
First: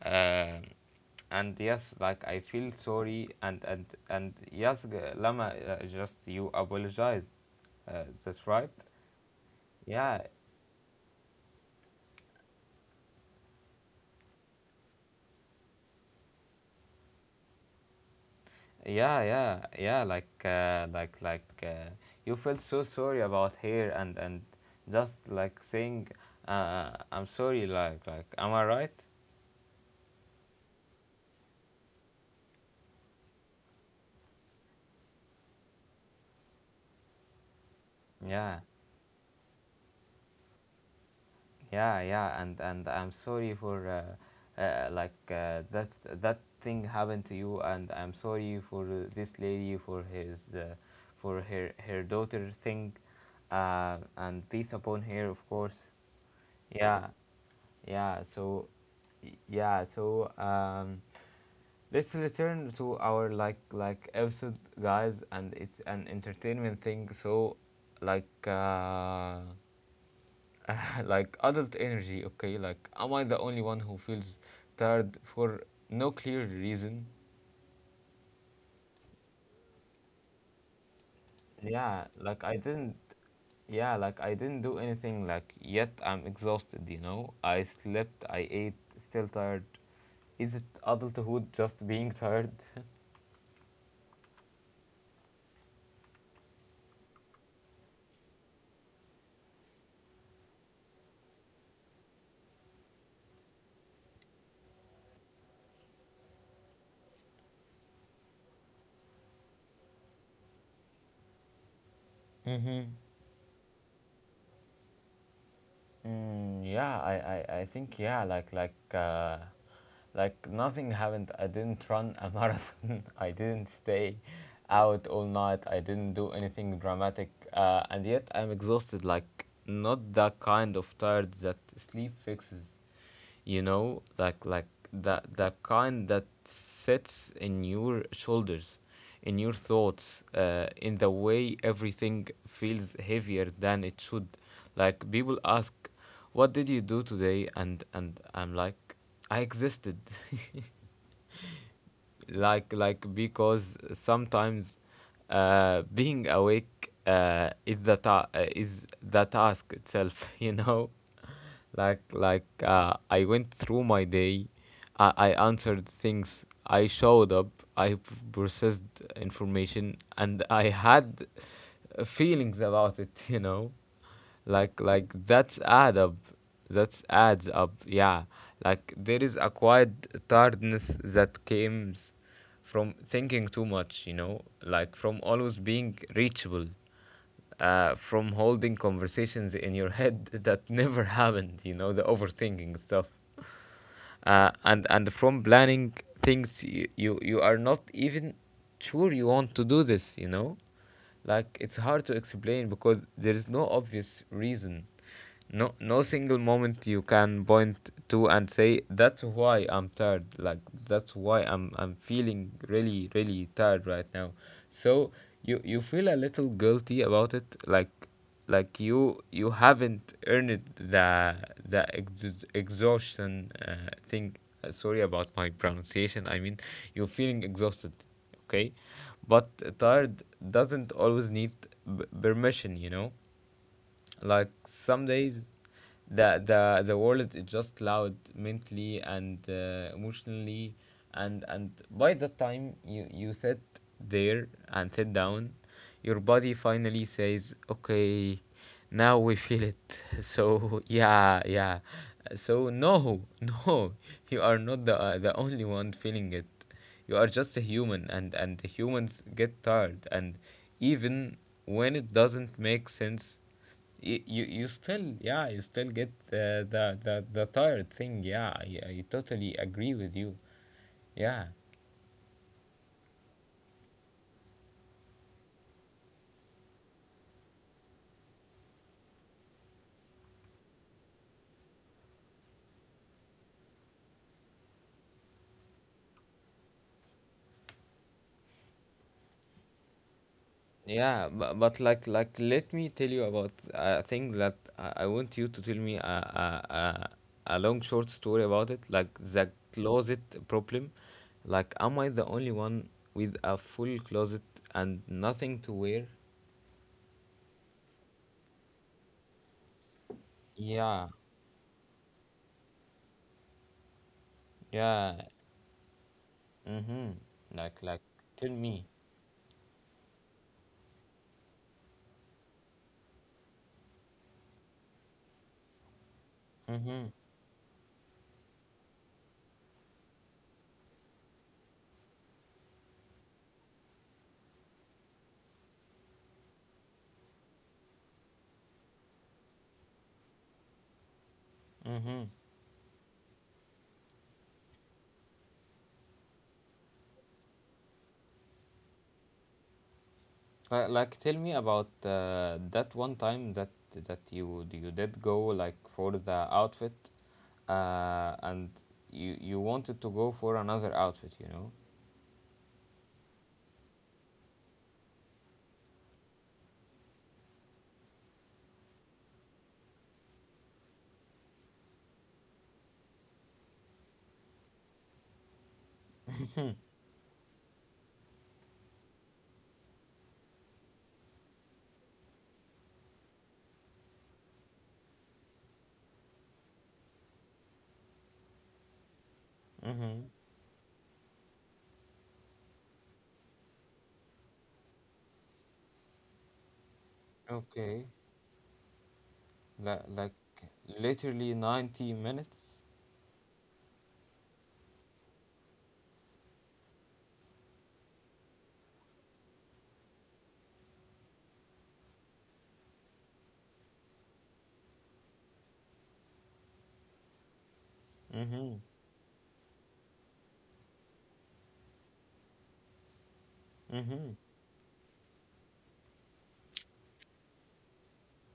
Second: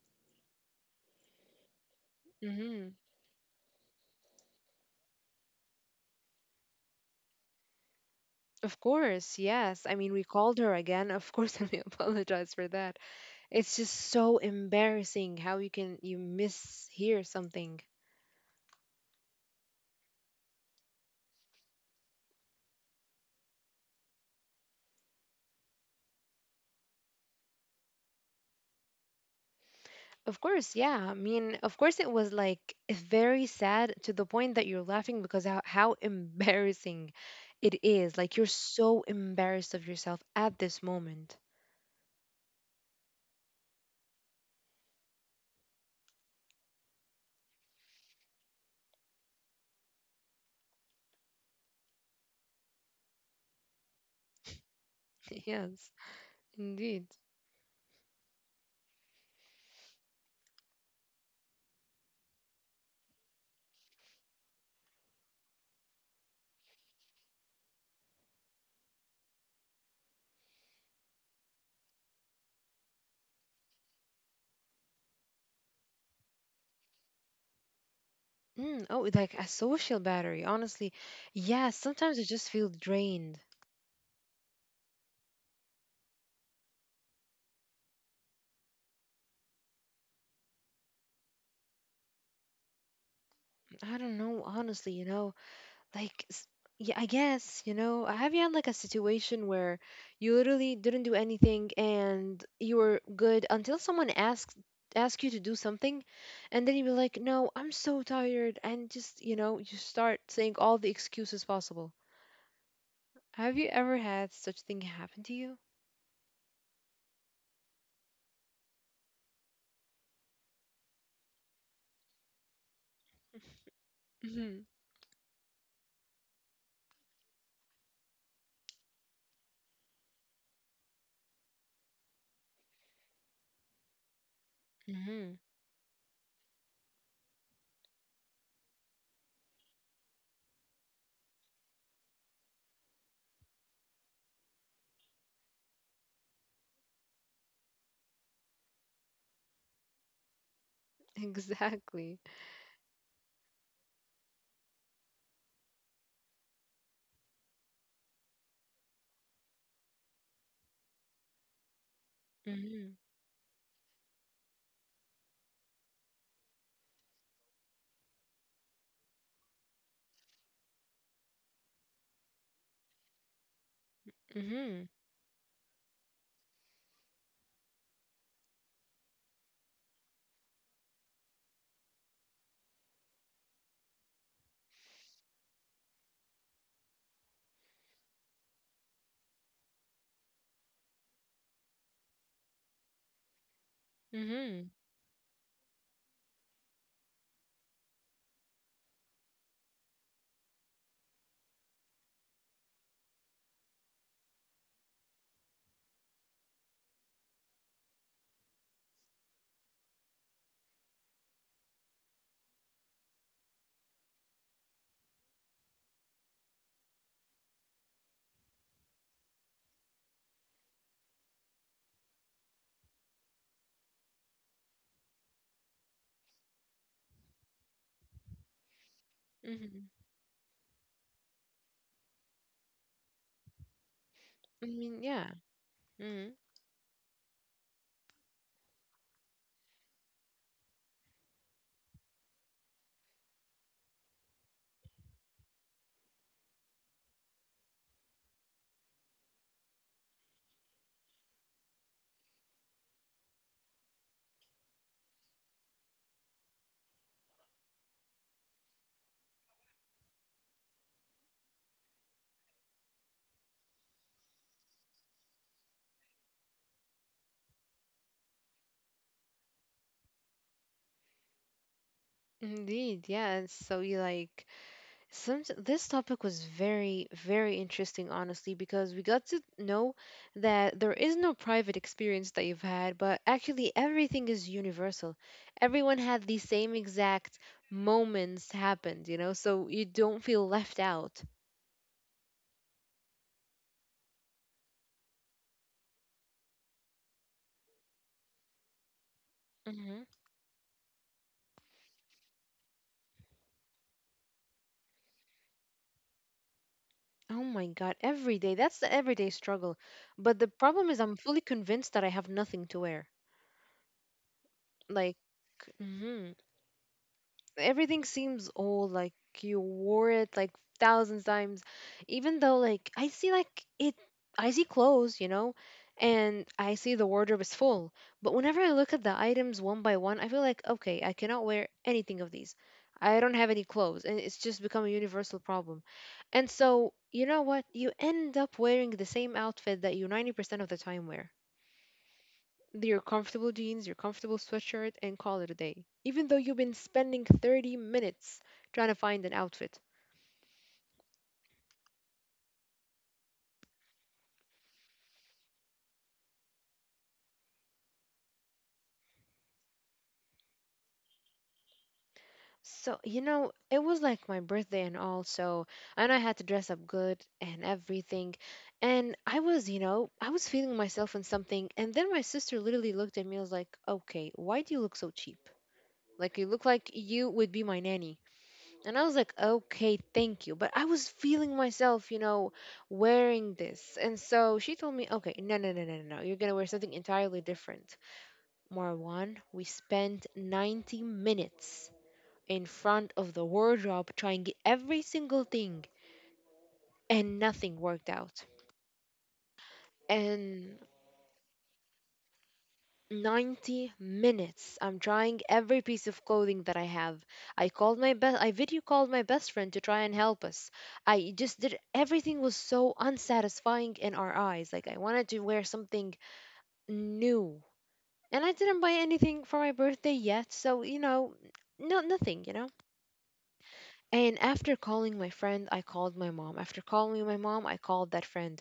Um, and yes, like, I feel
Hmm
sorry, and yes, lama, just you apologize, that's right,
Of course, yes. I mean,
yeah
we called her again. Of course, and we apologize for that. It's just so embarrassing how you can you mishear something.
yeah yeah yeah, like you feel so sorry about her and just like saying, I'm sorry, like am I right,
Of course, yeah. I mean, of course, it was like very sad to the point that you're laughing because how embarrassing it is. Like, you're
yeah.
so embarrassed of yourself at this moment.
Yeah, yeah, and I'm sorry for that that thing happened to you, and I'm sorry for this lady for his for her her daughter thing, and peace upon her, of course.
Yes, indeed.
Yeah, yeah. So, yeah. So, let's return to our episode, guys, and it's an entertainment thing. So, like. Like adult energy, okay? Like, am I the only one who feels tired for no clear reason?
Mm, oh, like a social battery, honestly. Yeah,
Yeah,
sometimes I
like
just
I
feel
didn't,
drained.
yeah, like I didn't do anything, like, yet I'm exhausted, you know? I slept, I ate, still tired. Is it adulthood just being tired?
I don't know, honestly, you know. like s- yeah, I guess, you know, have you had like a situation where you literally didn't do anything and you were good until someone ask you to do something, and then you were like, no, I'm so tired, and just, you know, you start saying all the excuses possible.
Mm-hmm.
Have you ever had such thing happen to you?
Mm, yeah, I think yeah, like nothing happened. I didn't run a marathon. I didn't stay
Hmm
out all night. I didn't do anything dramatic, and yet I'm exhausted. Like not the kind of tired that sleep fixes, you know, like the
hmm
the kind that sits in your shoulders, in your thoughts, in the way everything feels heavier than it should. Like people ask, "What did you do today?" and I'm like, "I existed."
Exactly.
Because sometimes being awake is the is the task itself. You know,
hmm
I went through my day. I answered things, I showed up, I processed information, and I had feelings about it. You know,
hmm
that's adds up, yeah. Like, there is a quiet tiredness that comes from thinking too much, you know, like from always being reachable, from holding conversations in your head that never happened, you know, the overthinking stuff, uh,
hmm
and and from planning things you are not even sure you want to do, this you know. Like, it's hard to explain because there is no obvious reason, no single moment you can point to and say that's why I'm tired. Like, that's why I'm feeling really really tired right now. So you feel a little guilty about it. You you haven't earned the exhaustion thing. Sorry about my pronunciation. I mean, you're feeling exhausted, okay, but
hmm
tired doesn't always need permission, you know. Like,
I mean,
some
yeah.
days
hmm
the world is just loud mentally and emotionally, and by the time you sit there and sit down, your body finally says okay, now we feel it. So yeah, yeah. So no, no, you are not the the only one feeling it. You are just a human, and humans get tired, and even when it doesn't make sense, you still, yeah, you still get the tired thing, yeah. I totally agree with you, yeah.
Indeed, yeah. And so you like some this topic was very, very interesting, honestly, because we got to know that there is no private experience that you've had, but actually everything is universal. Everyone had the same exact moments happened, you know, so you don't feel left out.
Yeah, but, let me tell you about a thing that I want you to tell me a a a long short story about, it, like the
Hmm
closet problem. Like, am I the only one with a full closet and nothing to wear?
Oh my God, every day. That's the everyday struggle. But the problem is,
Yeah,
I'm fully convinced that I have nothing to wear.
yeah.
Like, mhm.
Mhm. Like like
Everything seems
Tell me.
old, like you wore it like thousands times, even though like I see like it, I see clothes, you know, and I see the
Mhm.
wardrobe is full, but whenever I look at the items one by one I feel like, okay, I cannot wear anything of these. I don't have any clothes, and it's just become a universal problem. And so you know what, you end up wearing the same outfit that you 90% of the time wear,
Mhm.
your comfortable jeans, your comfortable sweatshirt, and call it a day. Even though you've been spending 30 minutes trying to find an outfit.
Like, tell me about that one time that you did go like for the outfit, and you wanted to go for another outfit, you know?
So, you know, it was like my birthday and all, so, and I had to dress up good and everything. And I was, you know, I was feeling myself in something. And then my sister literally looked at me and was like, okay, why do you look so cheap? Like, you look like you would be my nanny. And I was like, okay, thank you. But I was feeling myself, you know, wearing this. And so she told me, okay, no, no, no, no, no, no. You're going to wear something entirely different. Marwan, we
Mm-hmm.
spent 90 minutes in front of the wardrobe trying every single thing, and nothing
Okay.
worked out.
Like like
And
Literally 90 minutes.
90 minutes. I'm trying every piece of clothing that I have. I called my best I video called my best friend to try and help us. I just did everything was so unsatisfying in our eyes. Like I wanted to wear something new. And I
Mm-hmm.
didn't buy anything for my birthday yet, so you know, no nothing, you know.
Mm-hmm.
And after calling my friend, I called my mom. After calling my mom, I called that friend.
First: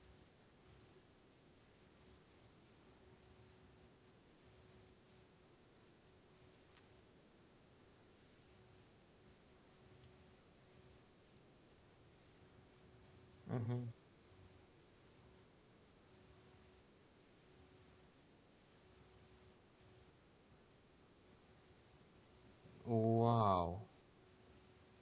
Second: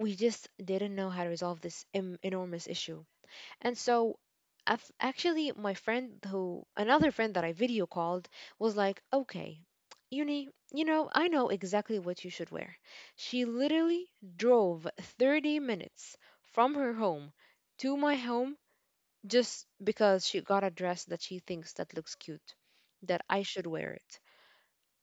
We just didn't know how to resolve this enormous issue. And so, I've, actually, my friend who, another friend that I video called, was like, okay, Uni, you know, I know exactly what you should wear. She
Mm-hmm.
literally drove 30 minutes from her home to my home just because she got a dress that she thinks that looks cute, that I should
Wow.
wear it.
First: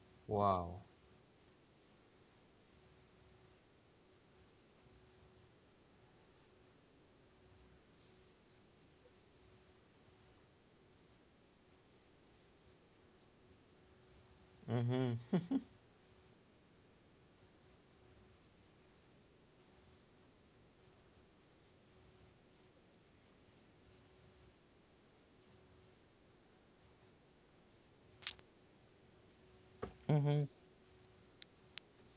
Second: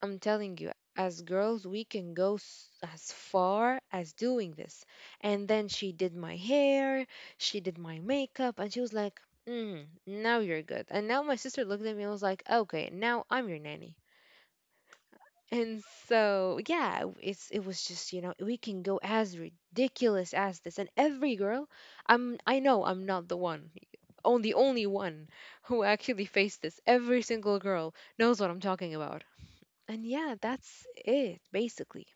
I'm telling you,
Wow.
as girls, we can go as far as doing this. And then she did my hair, she did my makeup, and she was like, mm, now you're good. And now my sister looked at me and was like, okay, now I'm your nanny.
Mm-hmm.
And so, yeah, it was just, you know, we can go as ridiculous as this. And every girl, I'm I know I'm not the one, on the only one who actually faced this. Every single girl knows what I'm talking about. And yeah,
Mm-hmm.
that's it basically.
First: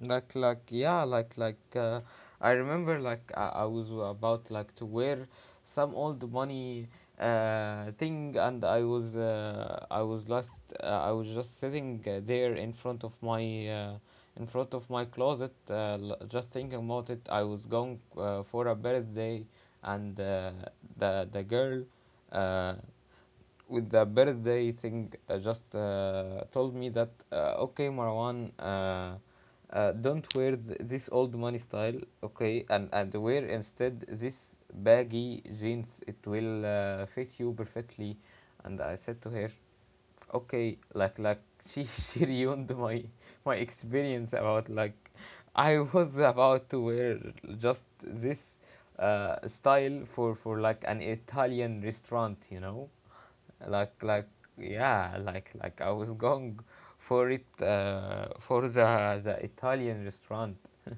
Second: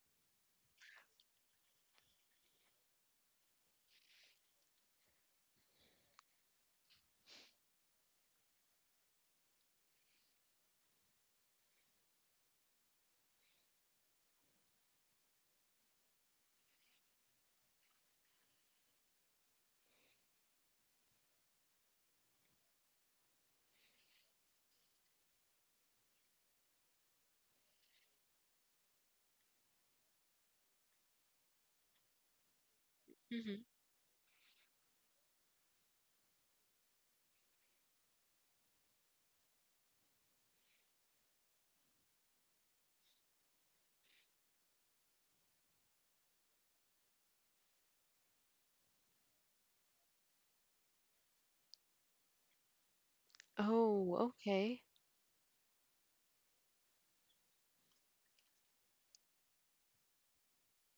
like like yeah like like uh, I remember, like, I was about like to wear some old money thing, and I was I was last I was just sitting there in front of my in front of my closet. Just thinking about it, I was going for a birthday, and the girl uh, with the birthday thing just told me that, okay, Marwan. Don't wear this old money style, okay, and wear
Hmm
instead this baggy jeans. It will fit you perfectly. And I said to her, okay. She she ruined my my experience. About like, I was about to wear just this style for like an Italian restaurant, you know. like
Oh,
like
okay.
I was going for it, for the Italian restaurant.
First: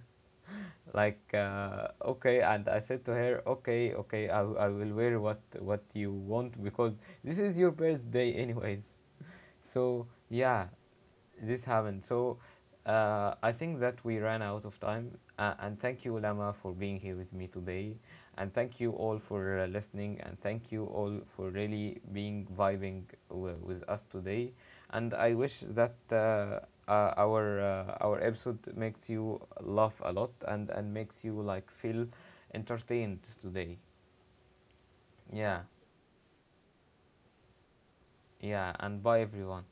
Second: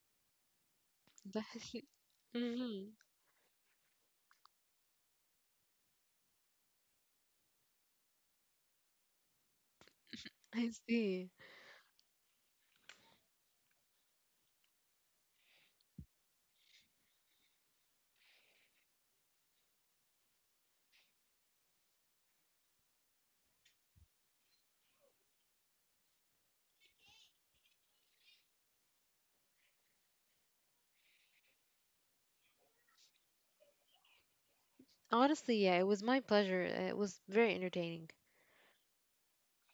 Like,
That,
okay, and I
hmm
said to her, okay, okay, I will wear what you want because this is your birthday anyways. So yeah,
I see.
this happened. So, I think that we ran out of time. And thank you, Lama, for being here with me today. And thank you all for listening. And thank you all for really being vibing with us today. And I wish that our episode makes you laugh a lot and makes you like feel entertained today. Yeah,
Honestly, yeah, it was my pleasure. It was very entertaining.
yeah. And bye, everyone.